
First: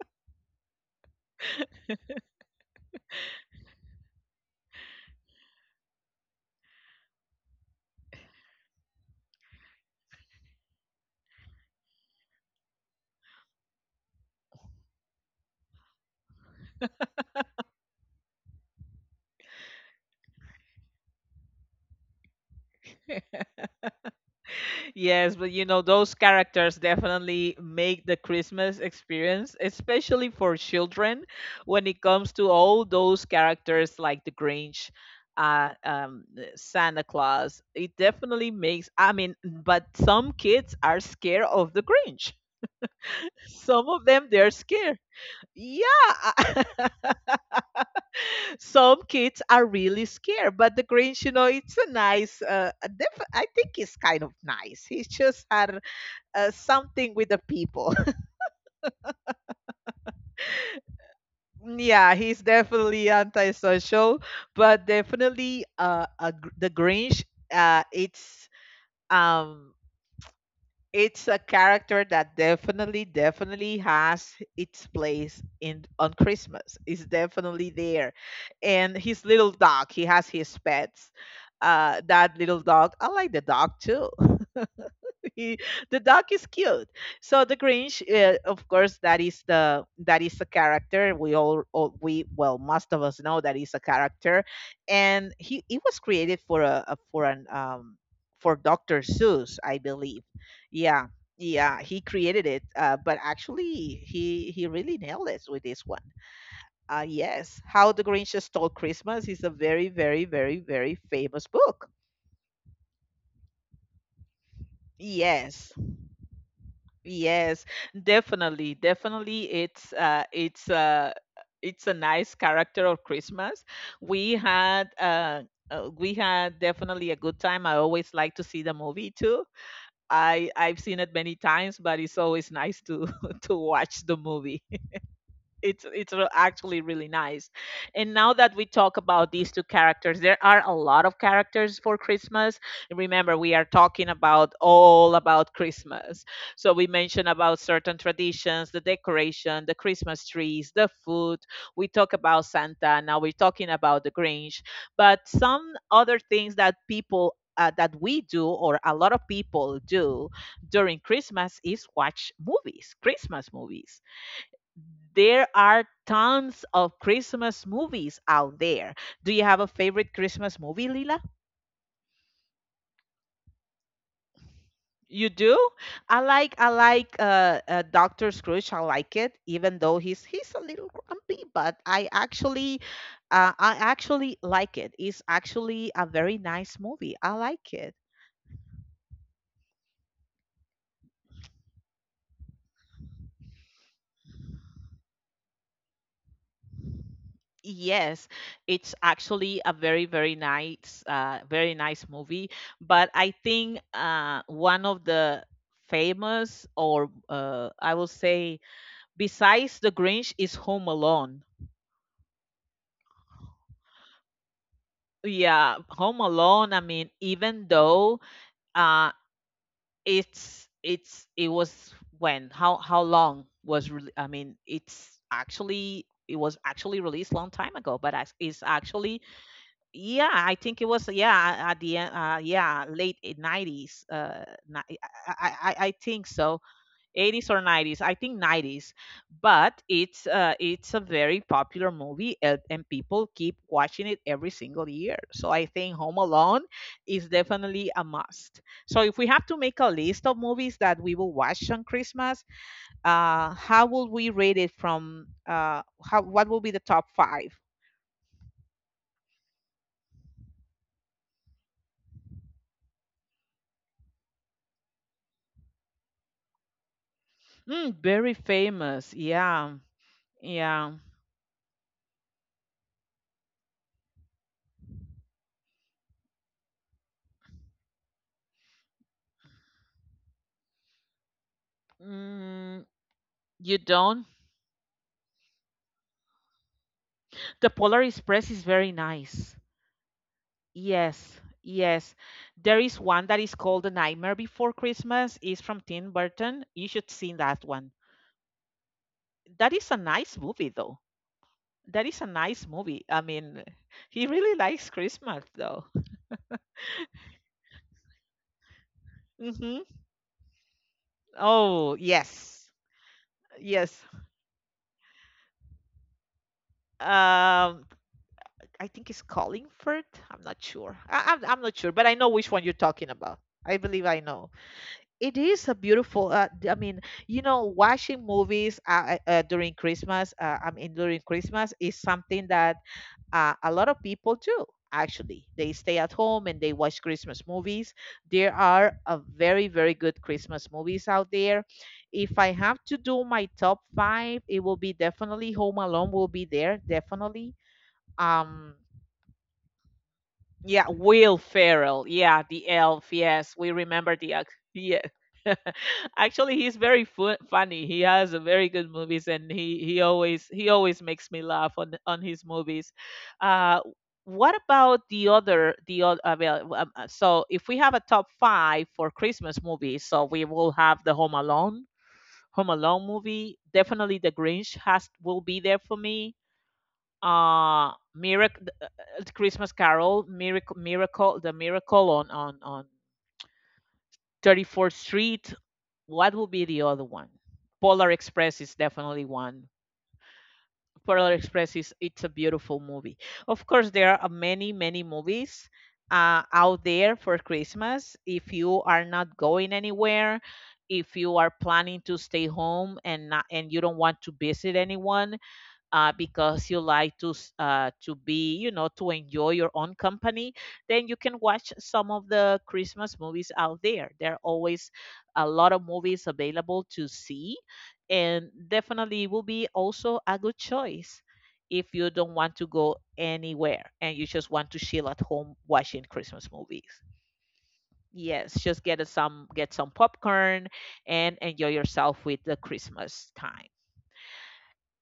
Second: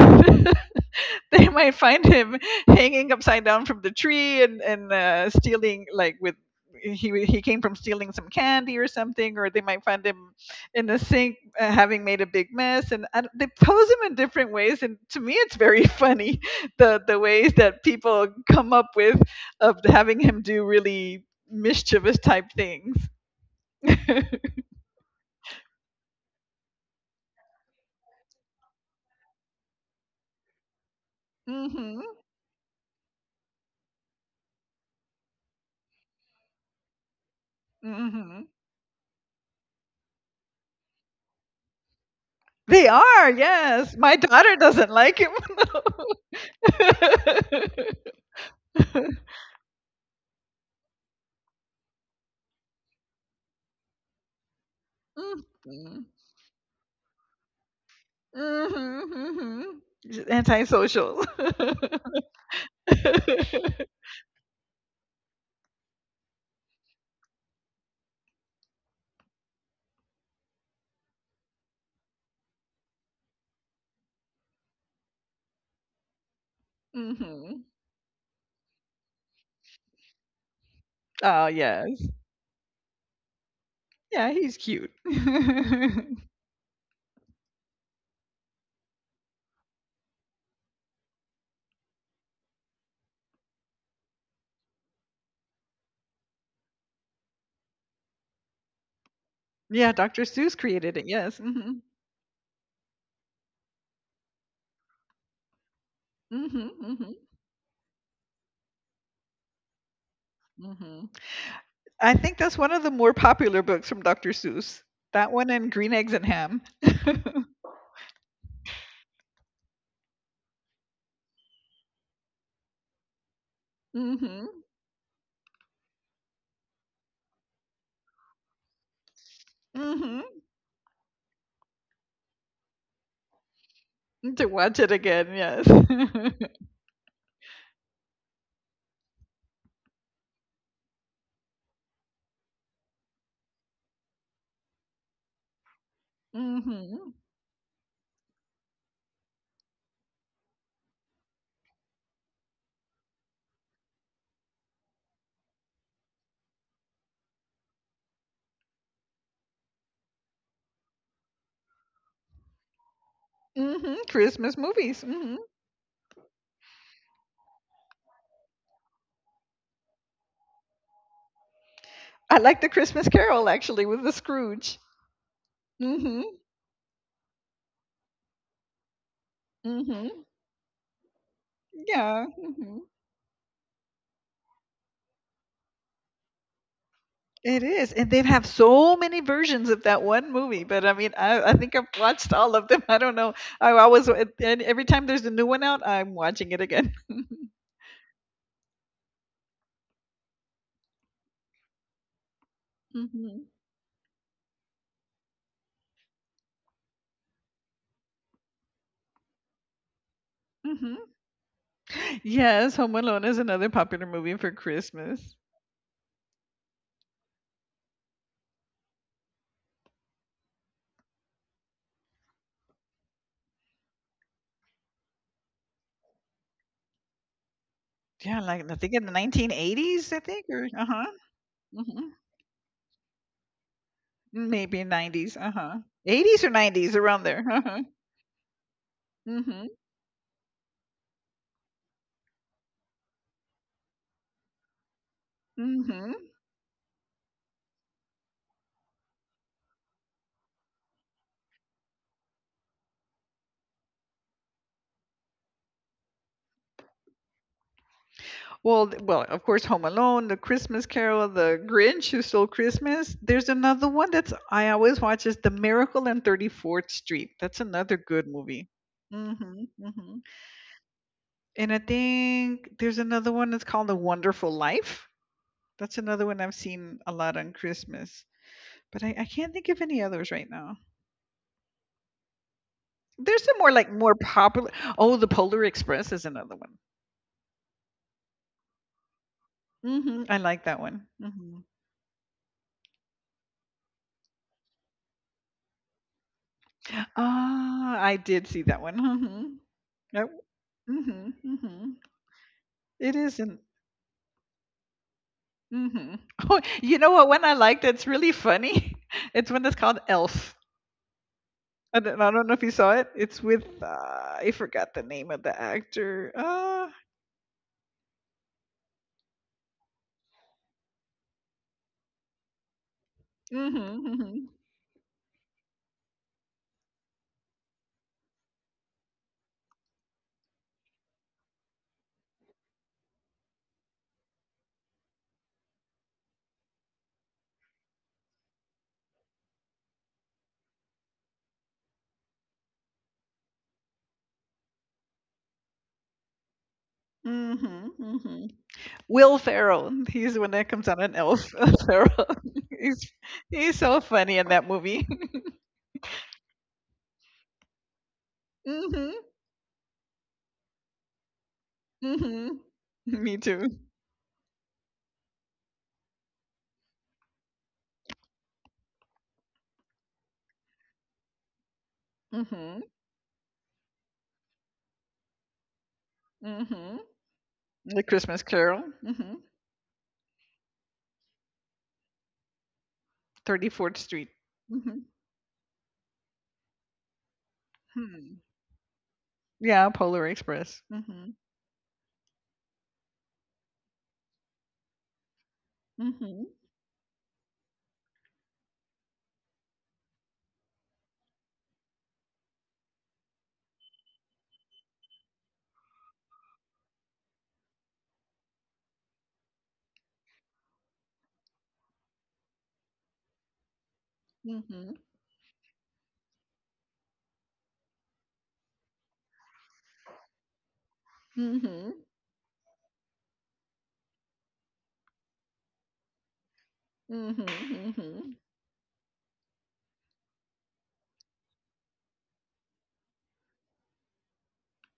Speaker 2: they might find him hanging upside down from the tree and stealing like with he came from stealing some candy or something, or they might find him in the sink having made a big mess, and I, they pose him in different ways. And to me, it's very funny the ways that people come up with of having him do really mischievous type things.
Speaker 1: Yes, but you know, those characters definitely make the Christmas experience, especially for children, when it
Speaker 2: Hmm.
Speaker 1: comes to all those characters like the Grinch, Santa Claus. It
Speaker 2: Hmm.
Speaker 1: definitely makes, I mean, but some kids are scared of the Grinch.
Speaker 2: They are,
Speaker 1: Some
Speaker 2: yes.
Speaker 1: of
Speaker 2: My
Speaker 1: them, they're
Speaker 2: daughter doesn't
Speaker 1: scared.
Speaker 2: like him.
Speaker 1: Yeah,
Speaker 2: though.
Speaker 1: some kids are really scared, but the Grinch, you know, it's a nice. A I think he's kind of nice. He's
Speaker 2: Mm.
Speaker 1: just had
Speaker 2: Mhm.
Speaker 1: something with the people.
Speaker 2: Mhm. Mhm. Just. Mm.
Speaker 1: Yeah, he's definitely antisocial, but definitely the Grinch. Uh, it's um, it's a character that definitely, definitely has its place in on Christmas. It's
Speaker 2: Mhm.
Speaker 1: definitely there, and his little dog. He has his pets.
Speaker 2: Oh yes.
Speaker 1: That little dog. I like the dog too.
Speaker 2: Yeah, he's cute.
Speaker 1: he- the dog is cute. So the Grinch, of course, that is the that is a character. We all we well, Most of us know that is a character, and he it was created for a for an for Doctor Seuss, I
Speaker 2: Yeah, Dr.
Speaker 1: believe.
Speaker 2: Seuss created it.
Speaker 1: Yeah,
Speaker 2: Yes.
Speaker 1: yeah,
Speaker 2: Mhm.
Speaker 1: he created it, but actually he really nailed it with this one.
Speaker 2: Mhm. Mhm.
Speaker 1: Yes, How the Grinch Stole Christmas is a very, very, very, very
Speaker 2: Mhm.
Speaker 1: famous book.
Speaker 2: I think that's one of the more popular books from Dr. Seuss. That one and
Speaker 1: Yes.
Speaker 2: Green Eggs and Ham.
Speaker 1: Yes, definitely, definitely. It's a nice character of Christmas. We
Speaker 2: Mhm.
Speaker 1: had uh, we had definitely a good time. I always like to see the movie too.
Speaker 2: Mhm.
Speaker 1: I've seen it many times, but it's always nice to to watch the
Speaker 2: To
Speaker 1: movie
Speaker 2: watch it again. Yes. Mhm.
Speaker 1: actually really nice. And now that we talk about these two characters, there are a lot of characters for Christmas. Remember, we are talking about all about Christmas. So we mentioned about certain traditions, the decoration, the Christmas trees, the food. We talk about Santa. Now we're talking about the Grinch. But some other things that people that we do, or a lot of people do during Christmas, is watch movies, Christmas movies.
Speaker 2: Mhm. Christmas movies. Mm. Mhm.
Speaker 1: There are tons of Christmas movies out there. Do you have a favorite Christmas movie, Lila?
Speaker 2: I like the Christmas Carol actually with the Scrooge.
Speaker 1: You do? I like Doctor Scrooge. I like it, even though
Speaker 2: Mhm.
Speaker 1: he's a little grumpy, but
Speaker 2: Yeah, mhm.
Speaker 1: I actually like it. It's actually a very nice movie. I
Speaker 2: It
Speaker 1: like it.
Speaker 2: is, and they have so many versions of that one movie. But I mean, I think I've watched all of them. I don't know. I always and every time there's a new one out, I'm watching it again.
Speaker 1: Yes, it's actually a very, very nice movie. But I
Speaker 2: Mhm.
Speaker 1: think one of the famous, or I will say, besides The Grinch, is Home
Speaker 2: Hmm.
Speaker 1: Alone.
Speaker 2: Yes, Home Alone is another popular movie for Christmas.
Speaker 1: Yeah, Home Alone. I mean, even though uh, it was when how long was I mean, it's actually it was actually released long time ago, but
Speaker 2: Yeah,
Speaker 1: it's
Speaker 2: like I think in the
Speaker 1: actually
Speaker 2: 1980s, I
Speaker 1: yeah,
Speaker 2: think,
Speaker 1: I
Speaker 2: or
Speaker 1: think it
Speaker 2: uh huh,
Speaker 1: was, yeah, at the
Speaker 2: hmm,
Speaker 1: end, uh, late 90s,
Speaker 2: maybe
Speaker 1: I,
Speaker 2: 90s, uh
Speaker 1: I
Speaker 2: huh,
Speaker 1: I I think
Speaker 2: 80s or
Speaker 1: so.
Speaker 2: 90s, around there.
Speaker 1: 80s or
Speaker 2: Uh huh.
Speaker 1: 90s, I think 90s.
Speaker 2: Hmm.
Speaker 1: But it's a very popular movie, and people keep watching it every single year. So I think
Speaker 2: Hmm.
Speaker 1: Home Alone is definitely a must. So if we have to make a list of movies that we will watch on Christmas, how will we rate it from how, what will be the top five?
Speaker 2: Well, well, of course, Home Alone, The Christmas Carol, The Grinch Who Stole Christmas. There's another one that's I always watch is The Miracle on 34th Street. That's
Speaker 1: Mm,
Speaker 2: another good
Speaker 1: very
Speaker 2: movie.
Speaker 1: famous,
Speaker 2: Mhm,
Speaker 1: yeah.
Speaker 2: mhm.
Speaker 1: Yeah.
Speaker 2: And I think there's another one that's called The Wonderful Life. That's another one I've seen a lot on Christmas, but I can't think of any others right now.
Speaker 1: Mm,
Speaker 2: There's some more
Speaker 1: you
Speaker 2: like more
Speaker 1: don't?
Speaker 2: popular. Oh, The Polar Express is another one.
Speaker 1: The Polar Express is very nice.
Speaker 2: Hmm. I like that one. Hmm.
Speaker 1: Yes, yes. There is one that is called The Nightmare Before Christmas. It's from Tim Burton. You should see that
Speaker 2: Ah,
Speaker 1: one.
Speaker 2: I did see that one.
Speaker 1: That is a
Speaker 2: Hmm.
Speaker 1: nice movie, though.
Speaker 2: Mhm, mhm.
Speaker 1: That is a nice
Speaker 2: It
Speaker 1: movie. I
Speaker 2: isn't.
Speaker 1: mean, he really likes Christmas, though.
Speaker 2: Mhm. Oh, you know what one I like that's really funny? It's one that's
Speaker 1: Hmm
Speaker 2: called Elf. I
Speaker 1: Oh,
Speaker 2: don't, I don't know if you
Speaker 1: yes,
Speaker 2: saw it. It's with
Speaker 1: yes.
Speaker 2: I forgot the name of the actor.
Speaker 1: Um, I think it's Collingford. I'm not sure. I'm not sure, but I know which one you're talking about. I
Speaker 2: Mhm,
Speaker 1: believe I
Speaker 2: mhm,
Speaker 1: know. It is a beautiful I mean, you know, watching movies during Christmas, I mean during Christmas is something that a lot of people do. Actually, they stay at home and they watch Christmas movies. There are a very, very good Christmas movies out there. If I have to do my top five, it will be definitely Home Alone will be there definitely.
Speaker 2: mhm, mhm.
Speaker 1: um
Speaker 2: Will Ferrell. He's the one that
Speaker 1: yeah,
Speaker 2: comes out an
Speaker 1: Will
Speaker 2: elf.
Speaker 1: Ferrell.
Speaker 2: Ferrell.
Speaker 1: Yeah, the elf.
Speaker 2: He's
Speaker 1: Yes, we
Speaker 2: he's so
Speaker 1: remember the
Speaker 2: funny in
Speaker 1: act.
Speaker 2: that
Speaker 1: Yeah.
Speaker 2: movie.
Speaker 1: Actually, he's very funny. He has a very good
Speaker 2: Mhm,
Speaker 1: movies, and he always makes me laugh on his
Speaker 2: mhm.
Speaker 1: movies.
Speaker 2: Me
Speaker 1: Uh,
Speaker 2: too.
Speaker 1: what about the other? So if we have a top five for Christmas movies, so we will have the Home Alone, Home
Speaker 2: Mhm,
Speaker 1: Alone movie. Definitely, The Grinch has will be there for me.
Speaker 2: mhm. The Christmas
Speaker 1: Miracle,
Speaker 2: Carol. Mhm.
Speaker 1: Christmas Carol, miracle miracle the Miracle on
Speaker 2: 34th Street.
Speaker 1: 34th Street. What would be the other one? Polar
Speaker 2: Hmm.
Speaker 1: Express is definitely one.
Speaker 2: Yeah, Polar Express.
Speaker 1: Polar
Speaker 2: Mhm.
Speaker 1: Express is, it's a beautiful movie. Of course, there are many, many movies
Speaker 2: Mhm.
Speaker 1: out there for Christmas. If you are not going anywhere, if you are planning to stay home and you don't want to visit anyone, because you like to to be, you know, to enjoy your own company, then you can watch some of the Christmas movies out there. There are always
Speaker 2: Mhm.
Speaker 1: a lot of movies available to see, and definitely will be also a good choice if
Speaker 2: Mhm.
Speaker 1: you don't want to go anywhere and you just want to chill at home watching Christmas movies.
Speaker 2: Mhm. Mhm.
Speaker 1: Yes, just get some popcorn and enjoy yourself with the Christmas time.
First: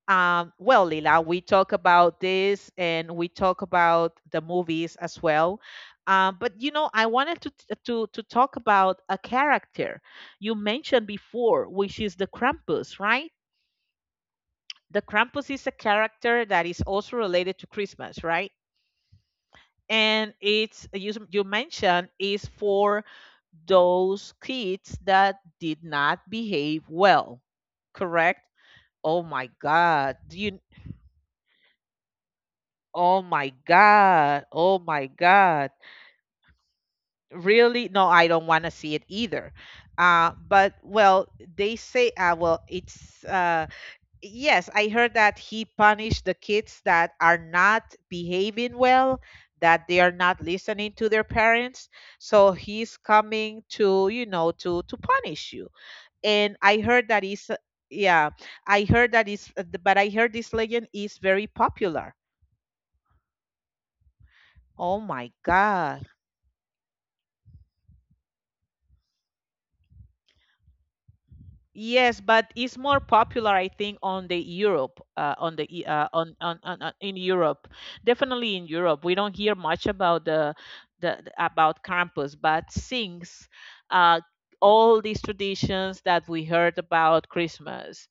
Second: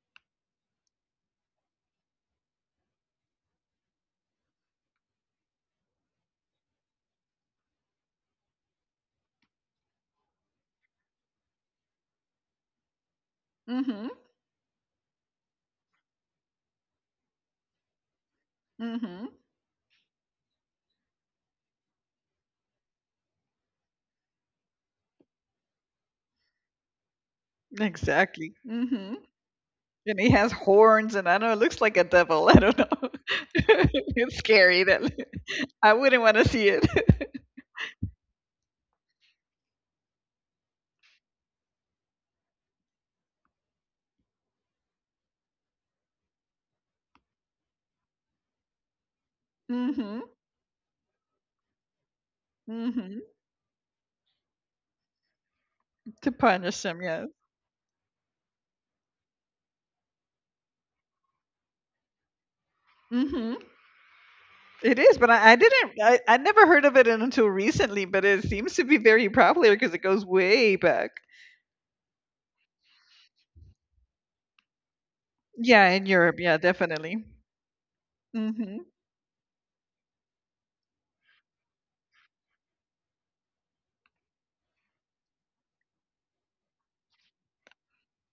Speaker 1: Well, Lila, we talk about this and we talk about the movies as well. But you know, I wanted to, to talk about a character you mentioned before, which is the Krampus, right?
Speaker 2: Mhm.
Speaker 1: The Krampus is a character that is also related to Christmas, right?
Speaker 2: Mhm.
Speaker 1: And it's, you mentioned is for those kids that did not behave well, correct?
Speaker 2: Exactly. Mhm.
Speaker 1: Oh my God!
Speaker 2: And he
Speaker 1: Do
Speaker 2: has
Speaker 1: you,
Speaker 2: horns, and I know it looks like a devil. I don't know.
Speaker 1: oh my
Speaker 2: It's
Speaker 1: God. Oh
Speaker 2: scary. That
Speaker 1: my God.
Speaker 2: I wouldn't want to see it.
Speaker 1: Really? No, I don't want to see it either. But well, they say, well, it's, yes, I heard that he punished the kids that are not behaving well, that
Speaker 2: Mhm.
Speaker 1: they are not listening to their parents. So
Speaker 2: Mhm.
Speaker 1: he's coming to, you know, to punish you.
Speaker 2: To punish
Speaker 1: And
Speaker 2: him,
Speaker 1: I
Speaker 2: yes.
Speaker 1: heard that is, yeah, I heard that is, but I heard this legend is very popular.
Speaker 2: Mhm. It is,
Speaker 1: Oh
Speaker 2: but I,
Speaker 1: my
Speaker 2: I didn't. I,
Speaker 1: God.
Speaker 2: I never heard of it until recently. But it seems to be very popular because it goes way back.
Speaker 1: Yes, but it's more popular, I think, on the Europe, on the
Speaker 2: Yeah, in
Speaker 1: E-
Speaker 2: Europe. Yeah,
Speaker 1: on-
Speaker 2: definitely.
Speaker 1: in Europe. Definitely
Speaker 2: Mhm.
Speaker 1: in Europe, we don't hear much about about Krampus, but since, uh, all these traditions that we heard about Christmas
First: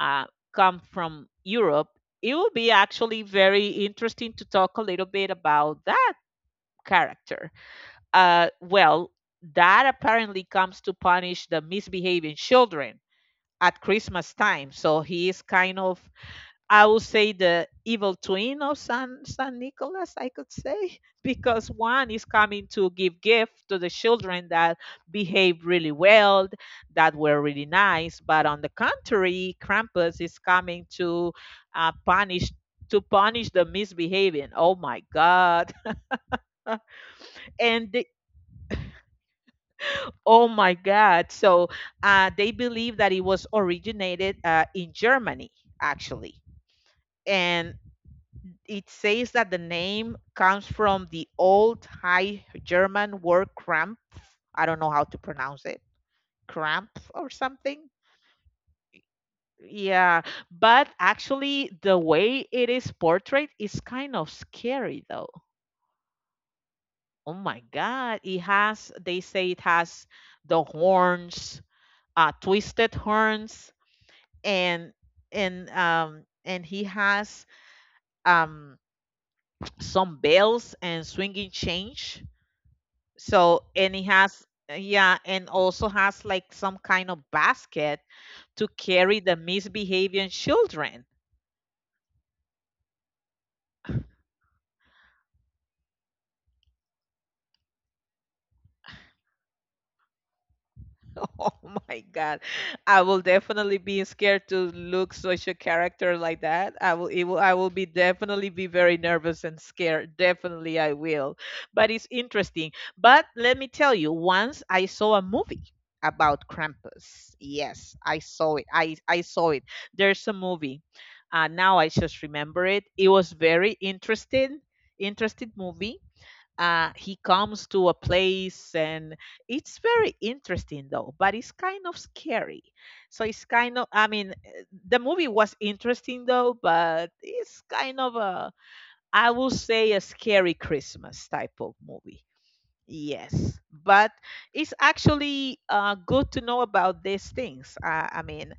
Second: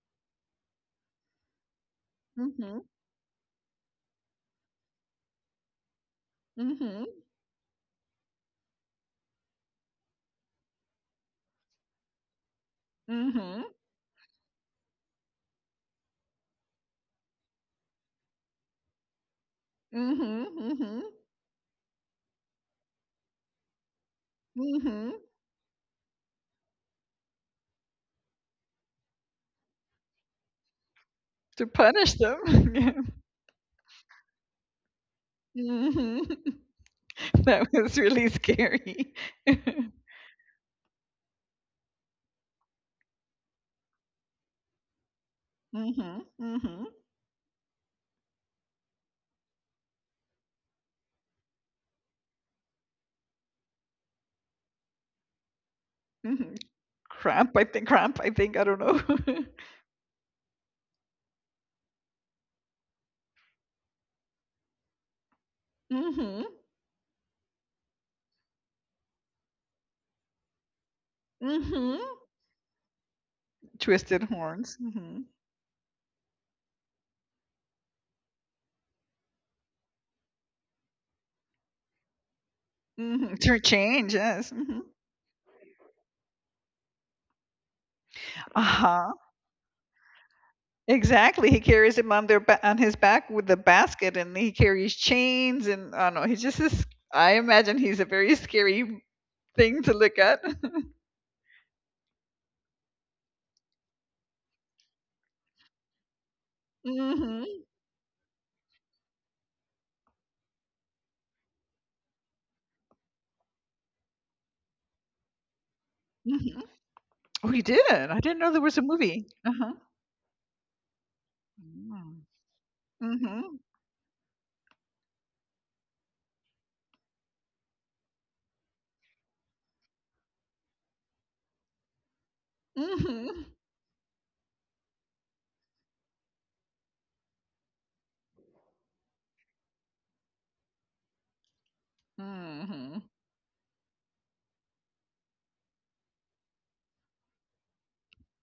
Speaker 1: uh, come from Europe. It will be
Speaker 2: Mhm,
Speaker 1: actually very interesting to talk a little bit about that
Speaker 2: mhm,
Speaker 1: character. Well, that apparently comes to punish the misbehaving children
Speaker 2: mhm,
Speaker 1: at Christmas time. So he is kind of, I would say, the evil twin of San Nicholas, I could
Speaker 2: mhm,
Speaker 1: say,
Speaker 2: mhm,
Speaker 1: because one is coming to give gift to the children that
Speaker 2: mhm.
Speaker 1: behave really well, that were really nice, but on the contrary, Krampus is coming to
Speaker 2: To punish
Speaker 1: punish
Speaker 2: them.
Speaker 1: to
Speaker 2: Yeah.
Speaker 1: punish the misbehaving. Oh my God!
Speaker 2: Mhm. That
Speaker 1: And the,
Speaker 2: was really scary.
Speaker 1: oh my God! So they believe that it was originated in Germany, actually,
Speaker 2: Mhm. Mhm.
Speaker 1: and it says that the name comes from the old High German word "krampf." I don't know how to pronounce it.
Speaker 2: Mhm.
Speaker 1: Krampf or
Speaker 2: Cramp, I
Speaker 1: something.
Speaker 2: think. Cramp, I think. I don't know.
Speaker 1: Yeah, but actually, the way it is portrayed is kind of scary, though.
Speaker 2: Mhm.
Speaker 1: Oh my God! It has. They say it has the horns,
Speaker 2: Mhm.
Speaker 1: twisted horns,
Speaker 2: Twisted horns.
Speaker 1: and
Speaker 2: Hmm.
Speaker 1: and he has um some bells and swinging change.
Speaker 2: Mhm.
Speaker 1: So,
Speaker 2: To
Speaker 1: and he
Speaker 2: change,
Speaker 1: has,
Speaker 2: yes. Hmm.
Speaker 1: yeah, and also has like some kind of basket to
Speaker 2: Uh, Mhm.
Speaker 1: carry
Speaker 2: Huh.
Speaker 1: the misbehaving children.
Speaker 2: Exactly. He carries him on his back with the basket, and he carries chains, and I don't know. He's just this. I imagine he's a very scary thing to look at.
Speaker 1: Oh my God. I will definitely be scared to look such a character like that. I
Speaker 2: Mhm,
Speaker 1: will be definitely be very nervous and scared. Definitely I will. But it's interesting. But let me tell you, once I saw a movie about
Speaker 2: mhm.
Speaker 1: Krampus.
Speaker 2: Oh, you
Speaker 1: Yes,
Speaker 2: did?
Speaker 1: I
Speaker 2: I didn't
Speaker 1: saw it.
Speaker 2: know there was
Speaker 1: I
Speaker 2: a
Speaker 1: I
Speaker 2: movie.
Speaker 1: saw it.
Speaker 2: Uh-huh.
Speaker 1: There's a movie. Now I just
Speaker 2: Mm.
Speaker 1: remember it. It was
Speaker 2: Mhm,
Speaker 1: very interesting, interesting movie. He comes to a place, and it's very interesting, though, but it's kind of scary. So it's
Speaker 2: mhm,
Speaker 1: kind of the movie was interesting, though, but it's kind of a, I will say, a scary Christmas type of movie.
Speaker 2: mhm,
Speaker 1: Yes, but it's actually good to know about these things. I mean,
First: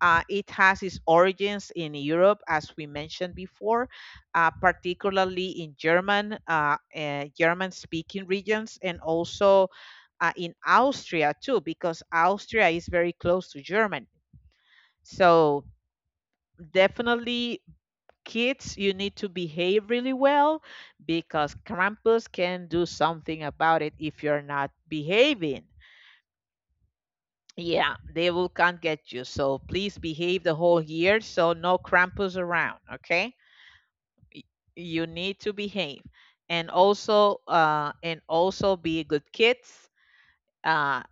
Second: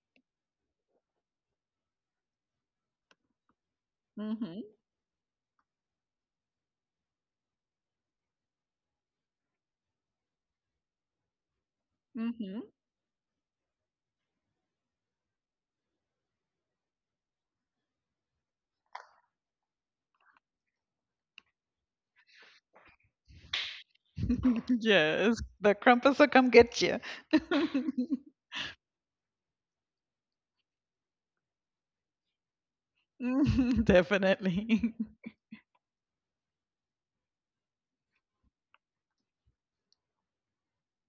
Speaker 1: it has its origins in Europe, as we mentioned before,
Speaker 2: mhm,
Speaker 1: particularly in German, German-speaking regions, and also in Austria too, because
Speaker 2: mhm.
Speaker 1: Austria is very close to Germany. So definitely, kids, you need to behave really well because Krampus can do something about it if you're not
Speaker 2: Yes,
Speaker 1: behaving.
Speaker 2: the Krampus will come get you.
Speaker 1: Yeah, they will can't get you. So please behave the whole year. So no Krampus around. Okay,
Speaker 2: Mhm,
Speaker 1: Y-
Speaker 2: definitely.
Speaker 1: you need to behave, and also be good kids. Uh,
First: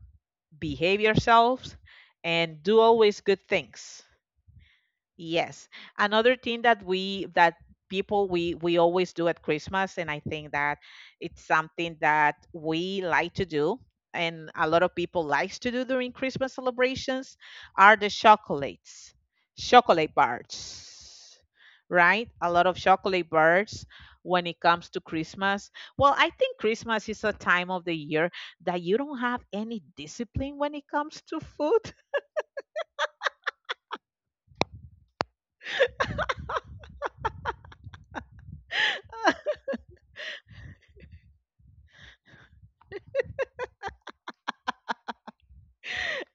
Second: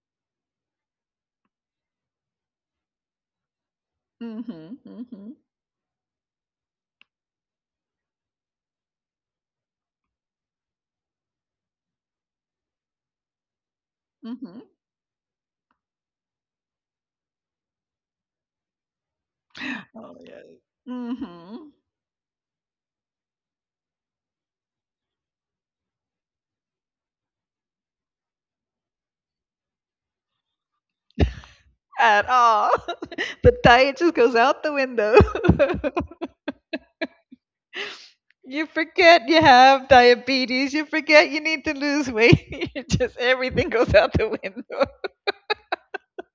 Speaker 1: Behave yourselves, and do always good things.
Speaker 2: Mhm, mhm,
Speaker 1: Yes. Another thing that people we always do at Christmas, and I think that it's something that we like to do, and
Speaker 2: mhm.
Speaker 1: a lot of people likes to do during Christmas celebrations, are the chocolates, chocolate
Speaker 2: Oh, yes.
Speaker 1: bars,
Speaker 2: Mhm.
Speaker 1: right? A lot of chocolate bars when it comes to Christmas. Well, I think Christmas is a time of the year that you don't have any discipline when it comes to food.
Speaker 2: At all. The diet just goes out the window. You forget you have diabetes. You forget you need to lose weight. You just everything goes out the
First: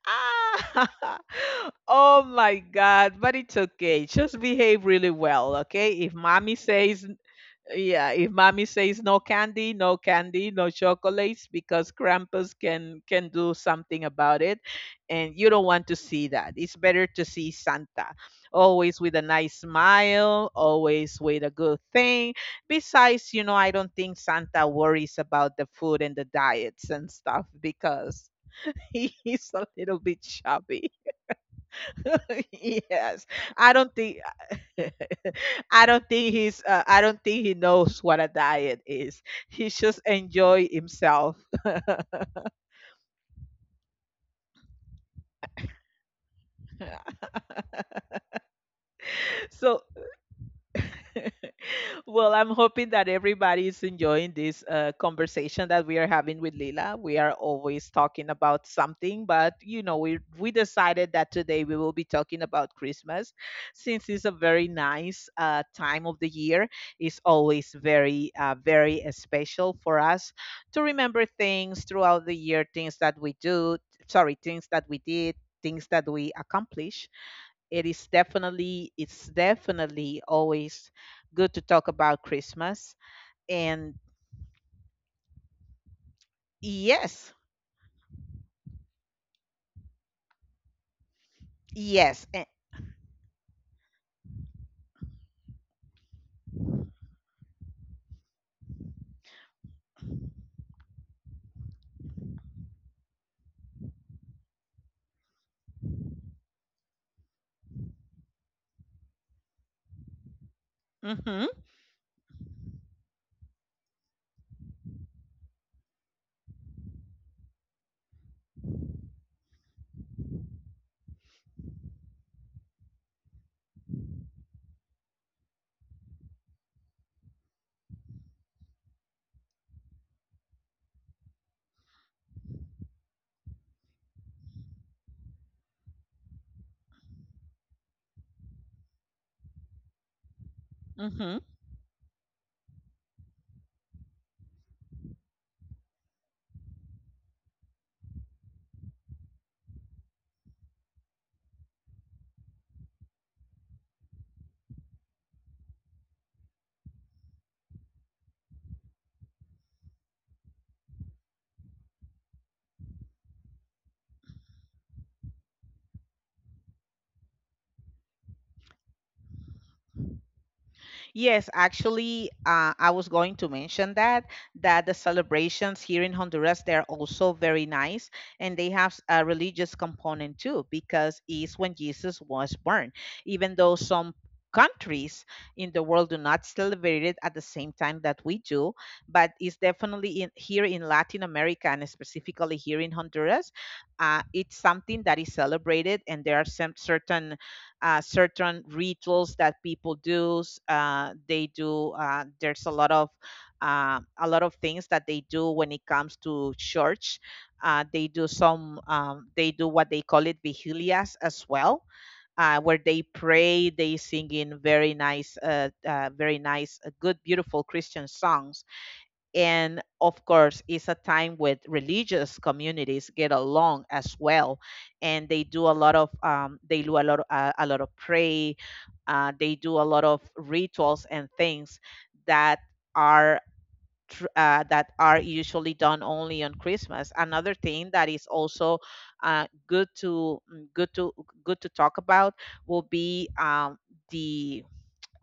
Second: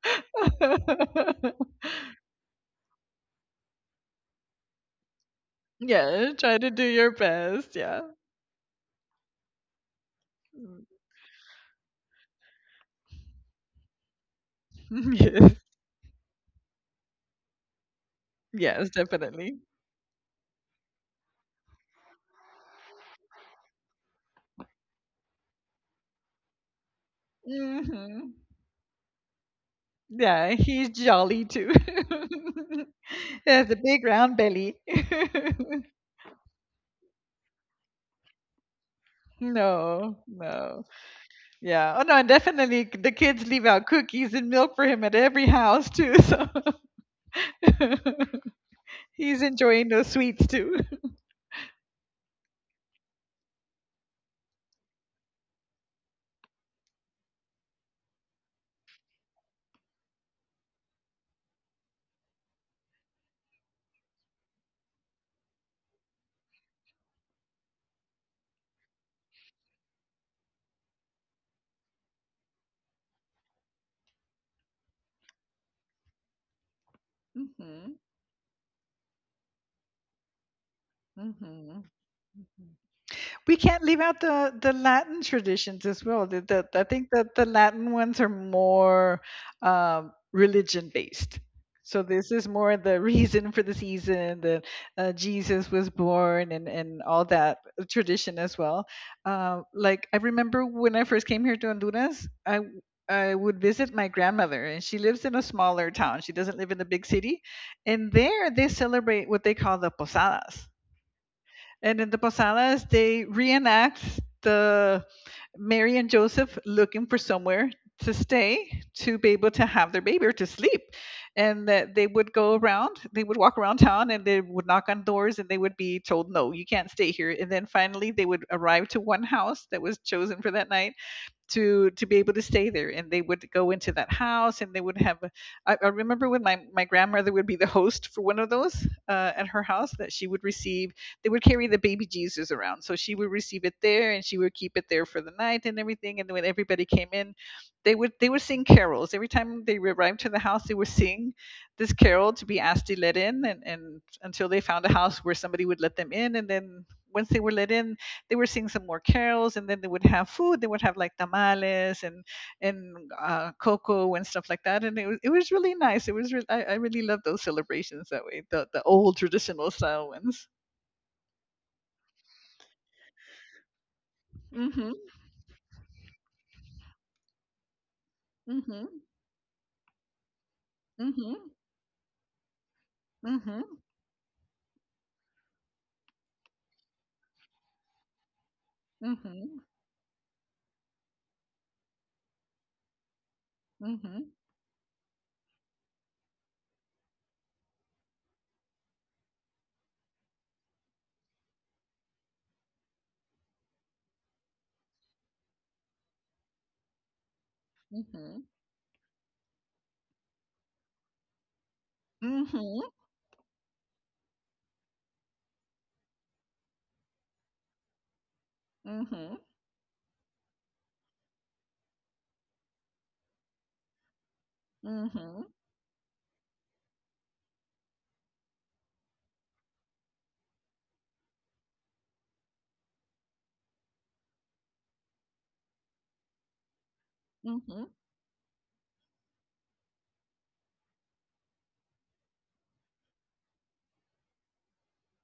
Speaker 1: Ah,
Speaker 2: window.
Speaker 1: oh my God, but it's okay. Just behave really well, okay? If
Speaker 2: Yeah,
Speaker 1: mommy
Speaker 2: try to do
Speaker 1: says,
Speaker 2: your best. Yeah.
Speaker 1: yeah, if mommy says no candy, no candy, no
Speaker 2: Mm.
Speaker 1: chocolates, because Krampus can do something about it, and you
Speaker 2: Yes.
Speaker 1: don't want to see that. It's better to see Santa,
Speaker 2: Yes,
Speaker 1: always with a
Speaker 2: definitely.
Speaker 1: nice smile, always with a good thing. Besides, you know, I don't think Santa worries about the food and the diets and stuff because
Speaker 2: Hmm.
Speaker 1: he's a little bit
Speaker 2: Yeah, he's
Speaker 1: chubby.
Speaker 2: jolly too.
Speaker 1: Yes,
Speaker 2: He has
Speaker 1: I
Speaker 2: a
Speaker 1: don't
Speaker 2: big
Speaker 1: think,
Speaker 2: round belly.
Speaker 1: I don't think he's I don't think he knows what a diet is. He just
Speaker 2: No,
Speaker 1: enjoy
Speaker 2: no.
Speaker 1: himself.
Speaker 2: Yeah. Oh no, and definitely the kids leave out cookies and milk for him at every house too. So he's
Speaker 1: So,
Speaker 2: enjoying those sweets too.
Speaker 1: well, I'm hoping that everybody is enjoying this conversation that we are having with Lila. We are always talking about something, but you know, we decided that today we will be talking about Christmas, since it's a very nice time of the year. It's always very very special for us to remember things throughout the year, things that we do, sorry, things that we did, things that we accomplish.
Speaker 2: Mhm,
Speaker 1: It's definitely always good to
Speaker 2: mhm.
Speaker 1: talk about Christmas.
Speaker 2: We can't
Speaker 1: And
Speaker 2: leave out the Latin traditions as well. I think
Speaker 1: yes,
Speaker 2: that the Latin ones are more religion based. So
Speaker 1: yes,
Speaker 2: this
Speaker 1: and,
Speaker 2: is more the reason for the season that Jesus was born and all that tradition as well. Like I remember when I first came here to Honduras, I would visit my grandmother, and she lives in a smaller town. She doesn't live in a big city, and there they celebrate what they call the posadas.
Speaker 1: mm-hmm,
Speaker 2: And in the Posadas, they reenact the Mary and Joseph looking for somewhere to stay to be able to have their baby or to sleep. And that they would go around, they would walk around town and they would knock on doors and they would be told, no, you can't stay here. And then finally, they would arrive to one house that was chosen for that night to be able to stay there and they would go into that house and they would have I remember when my grandmother would be the host for one of those at her house that she would receive. They would
Speaker 1: mm-hmm.
Speaker 2: carry the baby Jesus around, so she would receive it there and she would keep it there for the night and everything. And when everybody came in, they would sing carols. Every time they arrived to the house, they would sing this carol to be asked to let in, and until they found a house where somebody would let them in. And then once they were let in, they were singing some more carols, and then they would have food. They would have like tamales and cocoa and stuff like that. And it was really nice. It was re- I, I really love those celebrations that way, the old traditional style ones.
Speaker 1: Yes, actually, I was going to mention that that the
Speaker 2: Mm-hmm,
Speaker 1: celebrations here in Honduras they are also very nice, and they
Speaker 2: mm-hmm,
Speaker 1: have a religious component too because
Speaker 2: mm-hmm,
Speaker 1: it's when Jesus was born. Even
Speaker 2: mm-hmm,
Speaker 1: though some countries in the world do not celebrate it at the same time that we do, but it's definitely in, here in Latin America and specifically here in Honduras,
Speaker 2: mm-hmm,
Speaker 1: it's something that is celebrated, and there are some certain certain rituals that people do. They do. There's a lot of things that they do when it comes to church. They do
Speaker 2: mm-hmm,
Speaker 1: some. They do what they call it vigilias as well, where
Speaker 2: mm-hmm,
Speaker 1: they pray. They sing in very nice, good, beautiful Christian songs,
Speaker 2: mm-hmm,
Speaker 1: and of course it's a time with religious communities get along as well.
Speaker 2: mm-hmm,
Speaker 1: And they
Speaker 2: mm-hmm,
Speaker 1: do a lot of they do a lot of pray, they do a lot of rituals and things that are that are usually done only on Christmas. Another
Speaker 2: mm-hmm.
Speaker 1: thing that is also good to good to good to talk about will be um,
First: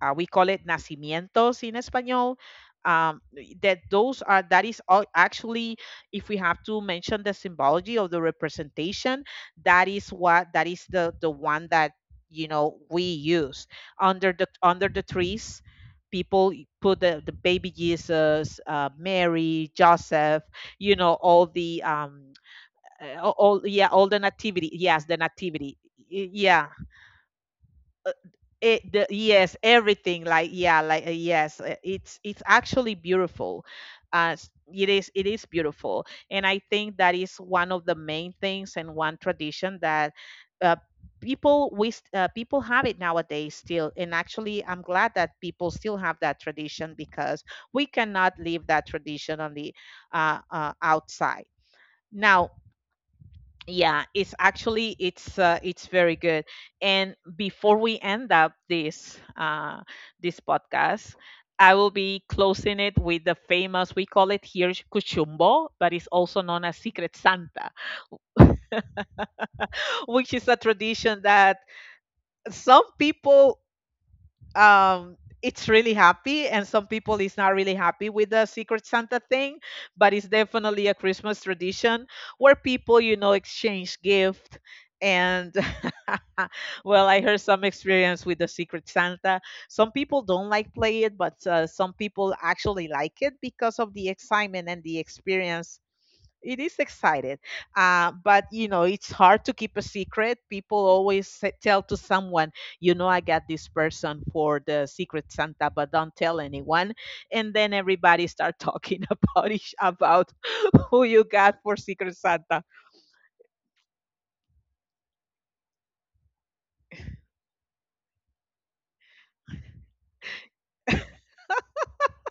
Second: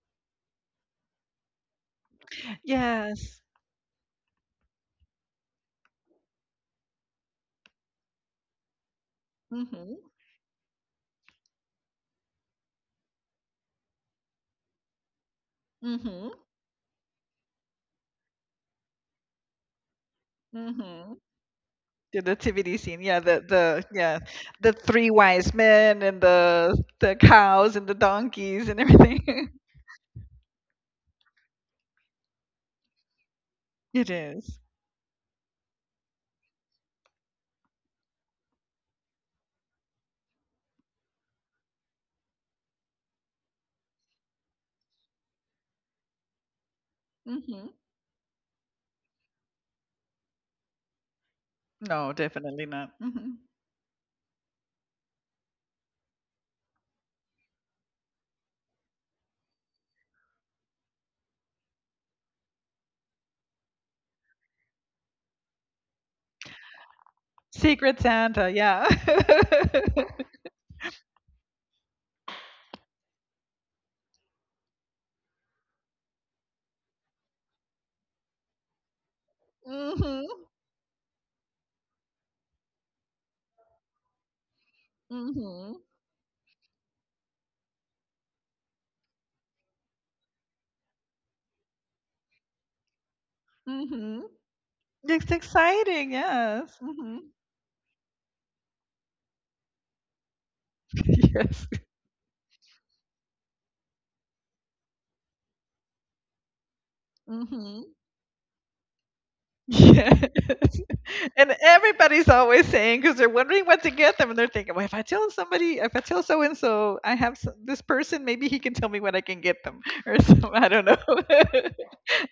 Speaker 1: uh, we call it nacimientos in español. um,
Speaker 2: Yes.
Speaker 1: that those are, that is all actually, if we have to mention the symbology of the representation, that
Speaker 2: Mm-hmm,
Speaker 1: is what, that is the one that, you know, we use under the trees.
Speaker 2: mm-hmm,
Speaker 1: People put the baby Jesus, Mary, Joseph, you know,
Speaker 2: mm-hmm.
Speaker 1: all the
Speaker 2: Yeah, the nativity scene, yeah, the
Speaker 1: yeah, all the
Speaker 2: yeah,
Speaker 1: nativity,
Speaker 2: the
Speaker 1: yes,
Speaker 2: three
Speaker 1: the
Speaker 2: wise
Speaker 1: nativity.
Speaker 2: men and
Speaker 1: Yeah,
Speaker 2: the cows and the donkeys and
Speaker 1: it, the,
Speaker 2: everything.
Speaker 1: yes, everything like yeah, like yes, it's actually beautiful.
Speaker 2: It is.
Speaker 1: It is it is beautiful, and I think that is one of the main things and one tradition that uh, people have it nowadays still. And actually, I'm glad that people still have that tradition because
Speaker 2: Mm-hmm.
Speaker 1: we cannot leave that tradition on the outside
Speaker 2: No,
Speaker 1: now.
Speaker 2: definitely not. Hmm.
Speaker 1: Yeah, it's actually it's very good. And before we end up this this podcast, I will be closing it with the famous, we call it here cuchumbo, but it's also known as Secret Santa.
Speaker 2: Secret Santa, yeah.
Speaker 1: Which is a tradition that some people, um it's really happy and some people is not really happy with the Secret Santa thing, but it's
Speaker 2: Mhm,
Speaker 1: definitely a Christmas tradition where people, you know, exchange gift. And
Speaker 2: mhm,
Speaker 1: well, I heard some experience with the Secret Santa. Some people don't like play it, but some people actually like it because of the
Speaker 2: mhm.
Speaker 1: excitement and the
Speaker 2: It's
Speaker 1: experience.
Speaker 2: exciting,
Speaker 1: It is
Speaker 2: yes. Mhm.
Speaker 1: excited, but you know, it's hard to keep a secret. People always say-
Speaker 2: Yes.
Speaker 1: tell to someone, you know, I got this person for the Secret Santa, but don't tell anyone. And then
Speaker 2: Mhm.
Speaker 1: everybody start talking about each
Speaker 2: Yes.
Speaker 1: about who you
Speaker 2: And
Speaker 1: got for Secret
Speaker 2: everybody's
Speaker 1: Santa.
Speaker 2: always saying because they're wondering what to get them, and they're thinking, "Well, if I tell somebody, if I tell so and so, I have s this person, maybe he can tell me what I can get them, or some, I don't know."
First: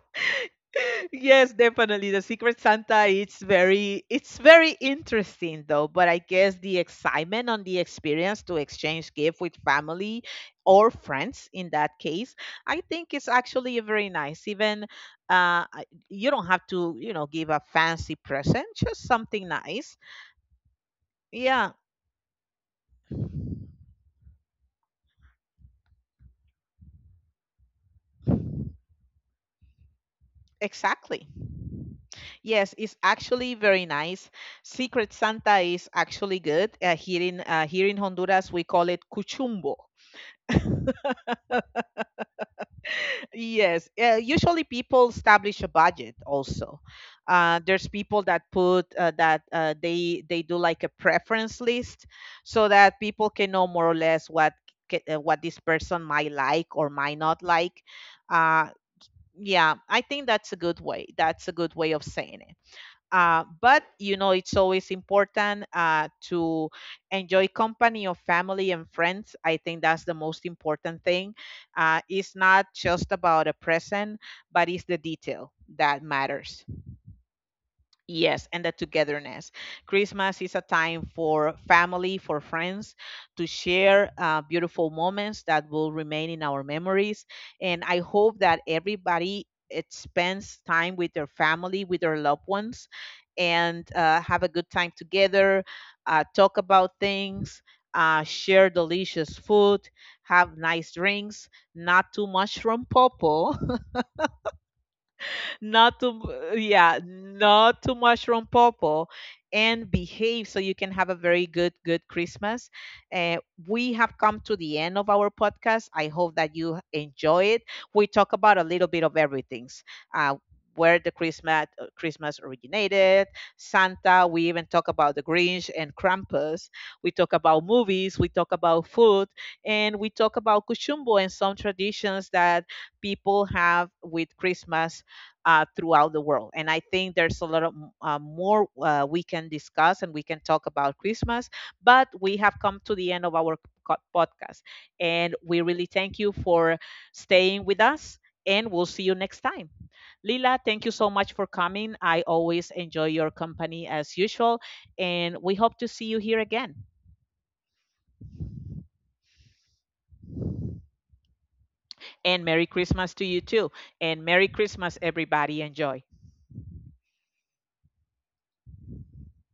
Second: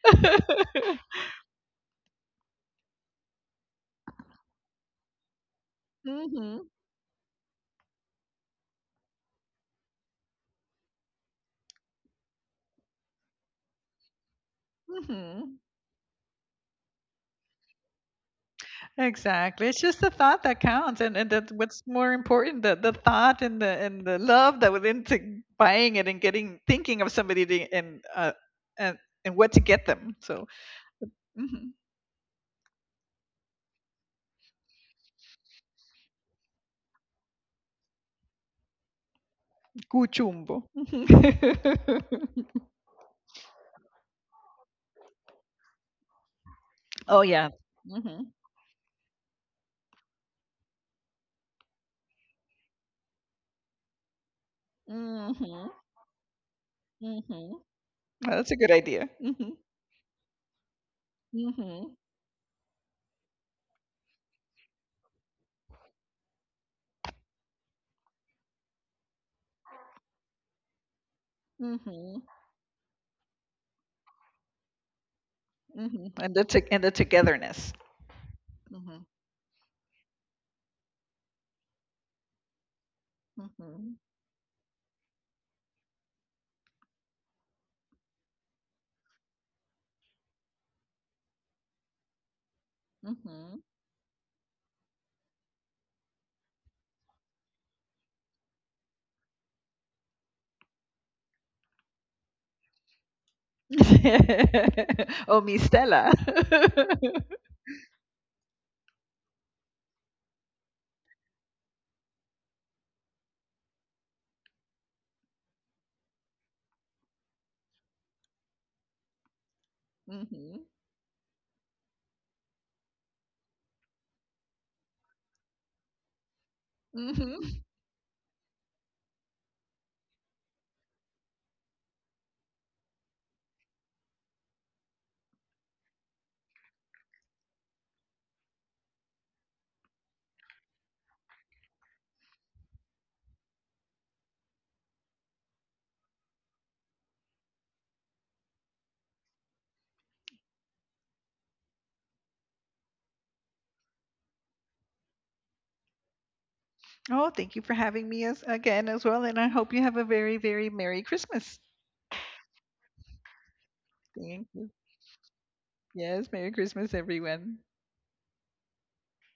Speaker 1: Yes, definitely. The Secret Santa, it's very interesting, though, but I guess
Speaker 2: Hmm.
Speaker 1: the excitement on the experience to exchange gift with family or friends in that case, I think it's actually very nice. Even
Speaker 2: Hmm.
Speaker 1: you don't have to, you know, give a fancy present, just something
Speaker 2: Exactly. It's
Speaker 1: nice.
Speaker 2: just the thought that counts, and that's
Speaker 1: Yeah,
Speaker 2: what's more important, the thought and the love that went into buying it and getting thinking of somebody to, and and what to get them. So,
Speaker 1: exactly.
Speaker 2: mhm.
Speaker 1: Yes, it's actually very nice. Secret Santa is actually good. Here in Honduras, we call it cuchumbo.
Speaker 2: Cuchumbo.
Speaker 1: Yes. Usually people establish a budget also.
Speaker 2: Oh, yeah.
Speaker 1: There's people
Speaker 2: Mhm.
Speaker 1: that put that they do like a preference list so that people can know more or less what what this
Speaker 2: Mhm.
Speaker 1: person might like or might
Speaker 2: Mhm.
Speaker 1: not like.
Speaker 2: Oh, that's a
Speaker 1: Uh,
Speaker 2: good idea. Mhm.
Speaker 1: yeah, I think that's a good way. That's a good way
Speaker 2: Mhm.
Speaker 1: of saying it. But you know, it's always important to enjoy company of family and friends. I think that's the most important thing.
Speaker 2: Mhm.
Speaker 1: It's not just about a present, but it's the detail that
Speaker 2: Mhm. And the
Speaker 1: matters.
Speaker 2: to and the togetherness.
Speaker 1: Yes, and the
Speaker 2: Mhm.
Speaker 1: togetherness. Christmas is a time for family, for friends to
Speaker 2: Mhm.
Speaker 1: share beautiful moments that will remain in our memories. And I hope that everybody spends time with their family, with their loved ones,
Speaker 2: Mhm.
Speaker 1: and have a good time together, talk about things, share delicious food, have nice drinks, not too much from Popo.
Speaker 2: Oh, Miss
Speaker 1: not to
Speaker 2: Stella.
Speaker 1: Yeah, not too much rompopo, and behave so you can have a very good good Christmas. uh, we have come to the end of our podcast. I hope that you enjoy it. We talk about a little bit of everything, uh,
Speaker 2: Mhm.
Speaker 1: where the Christmas Christmas originated, Santa, we even talk about the Grinch and Krampus. We talk about
Speaker 2: Mhm.
Speaker 1: movies, we talk about food, and we talk about kuchumbo and some traditions that people have with Christmas throughout the world. And I think there's a lot of more we can discuss and we can talk about Christmas, but we have come to the end of our podcast. And we really thank you for staying with us, and we'll see you next time. Lila, thank you so much for coming. I always enjoy your company as usual, and we hope to see you here again.
Speaker 2: Oh, thank you for having me as again as well, and I hope you have a very, very Merry Christmas.
Speaker 1: And Merry Christmas to you too. And Merry
Speaker 2: Thank you.
Speaker 1: Christmas, everybody. Enjoy.
Speaker 2: Yes, Merry Christmas, everyone.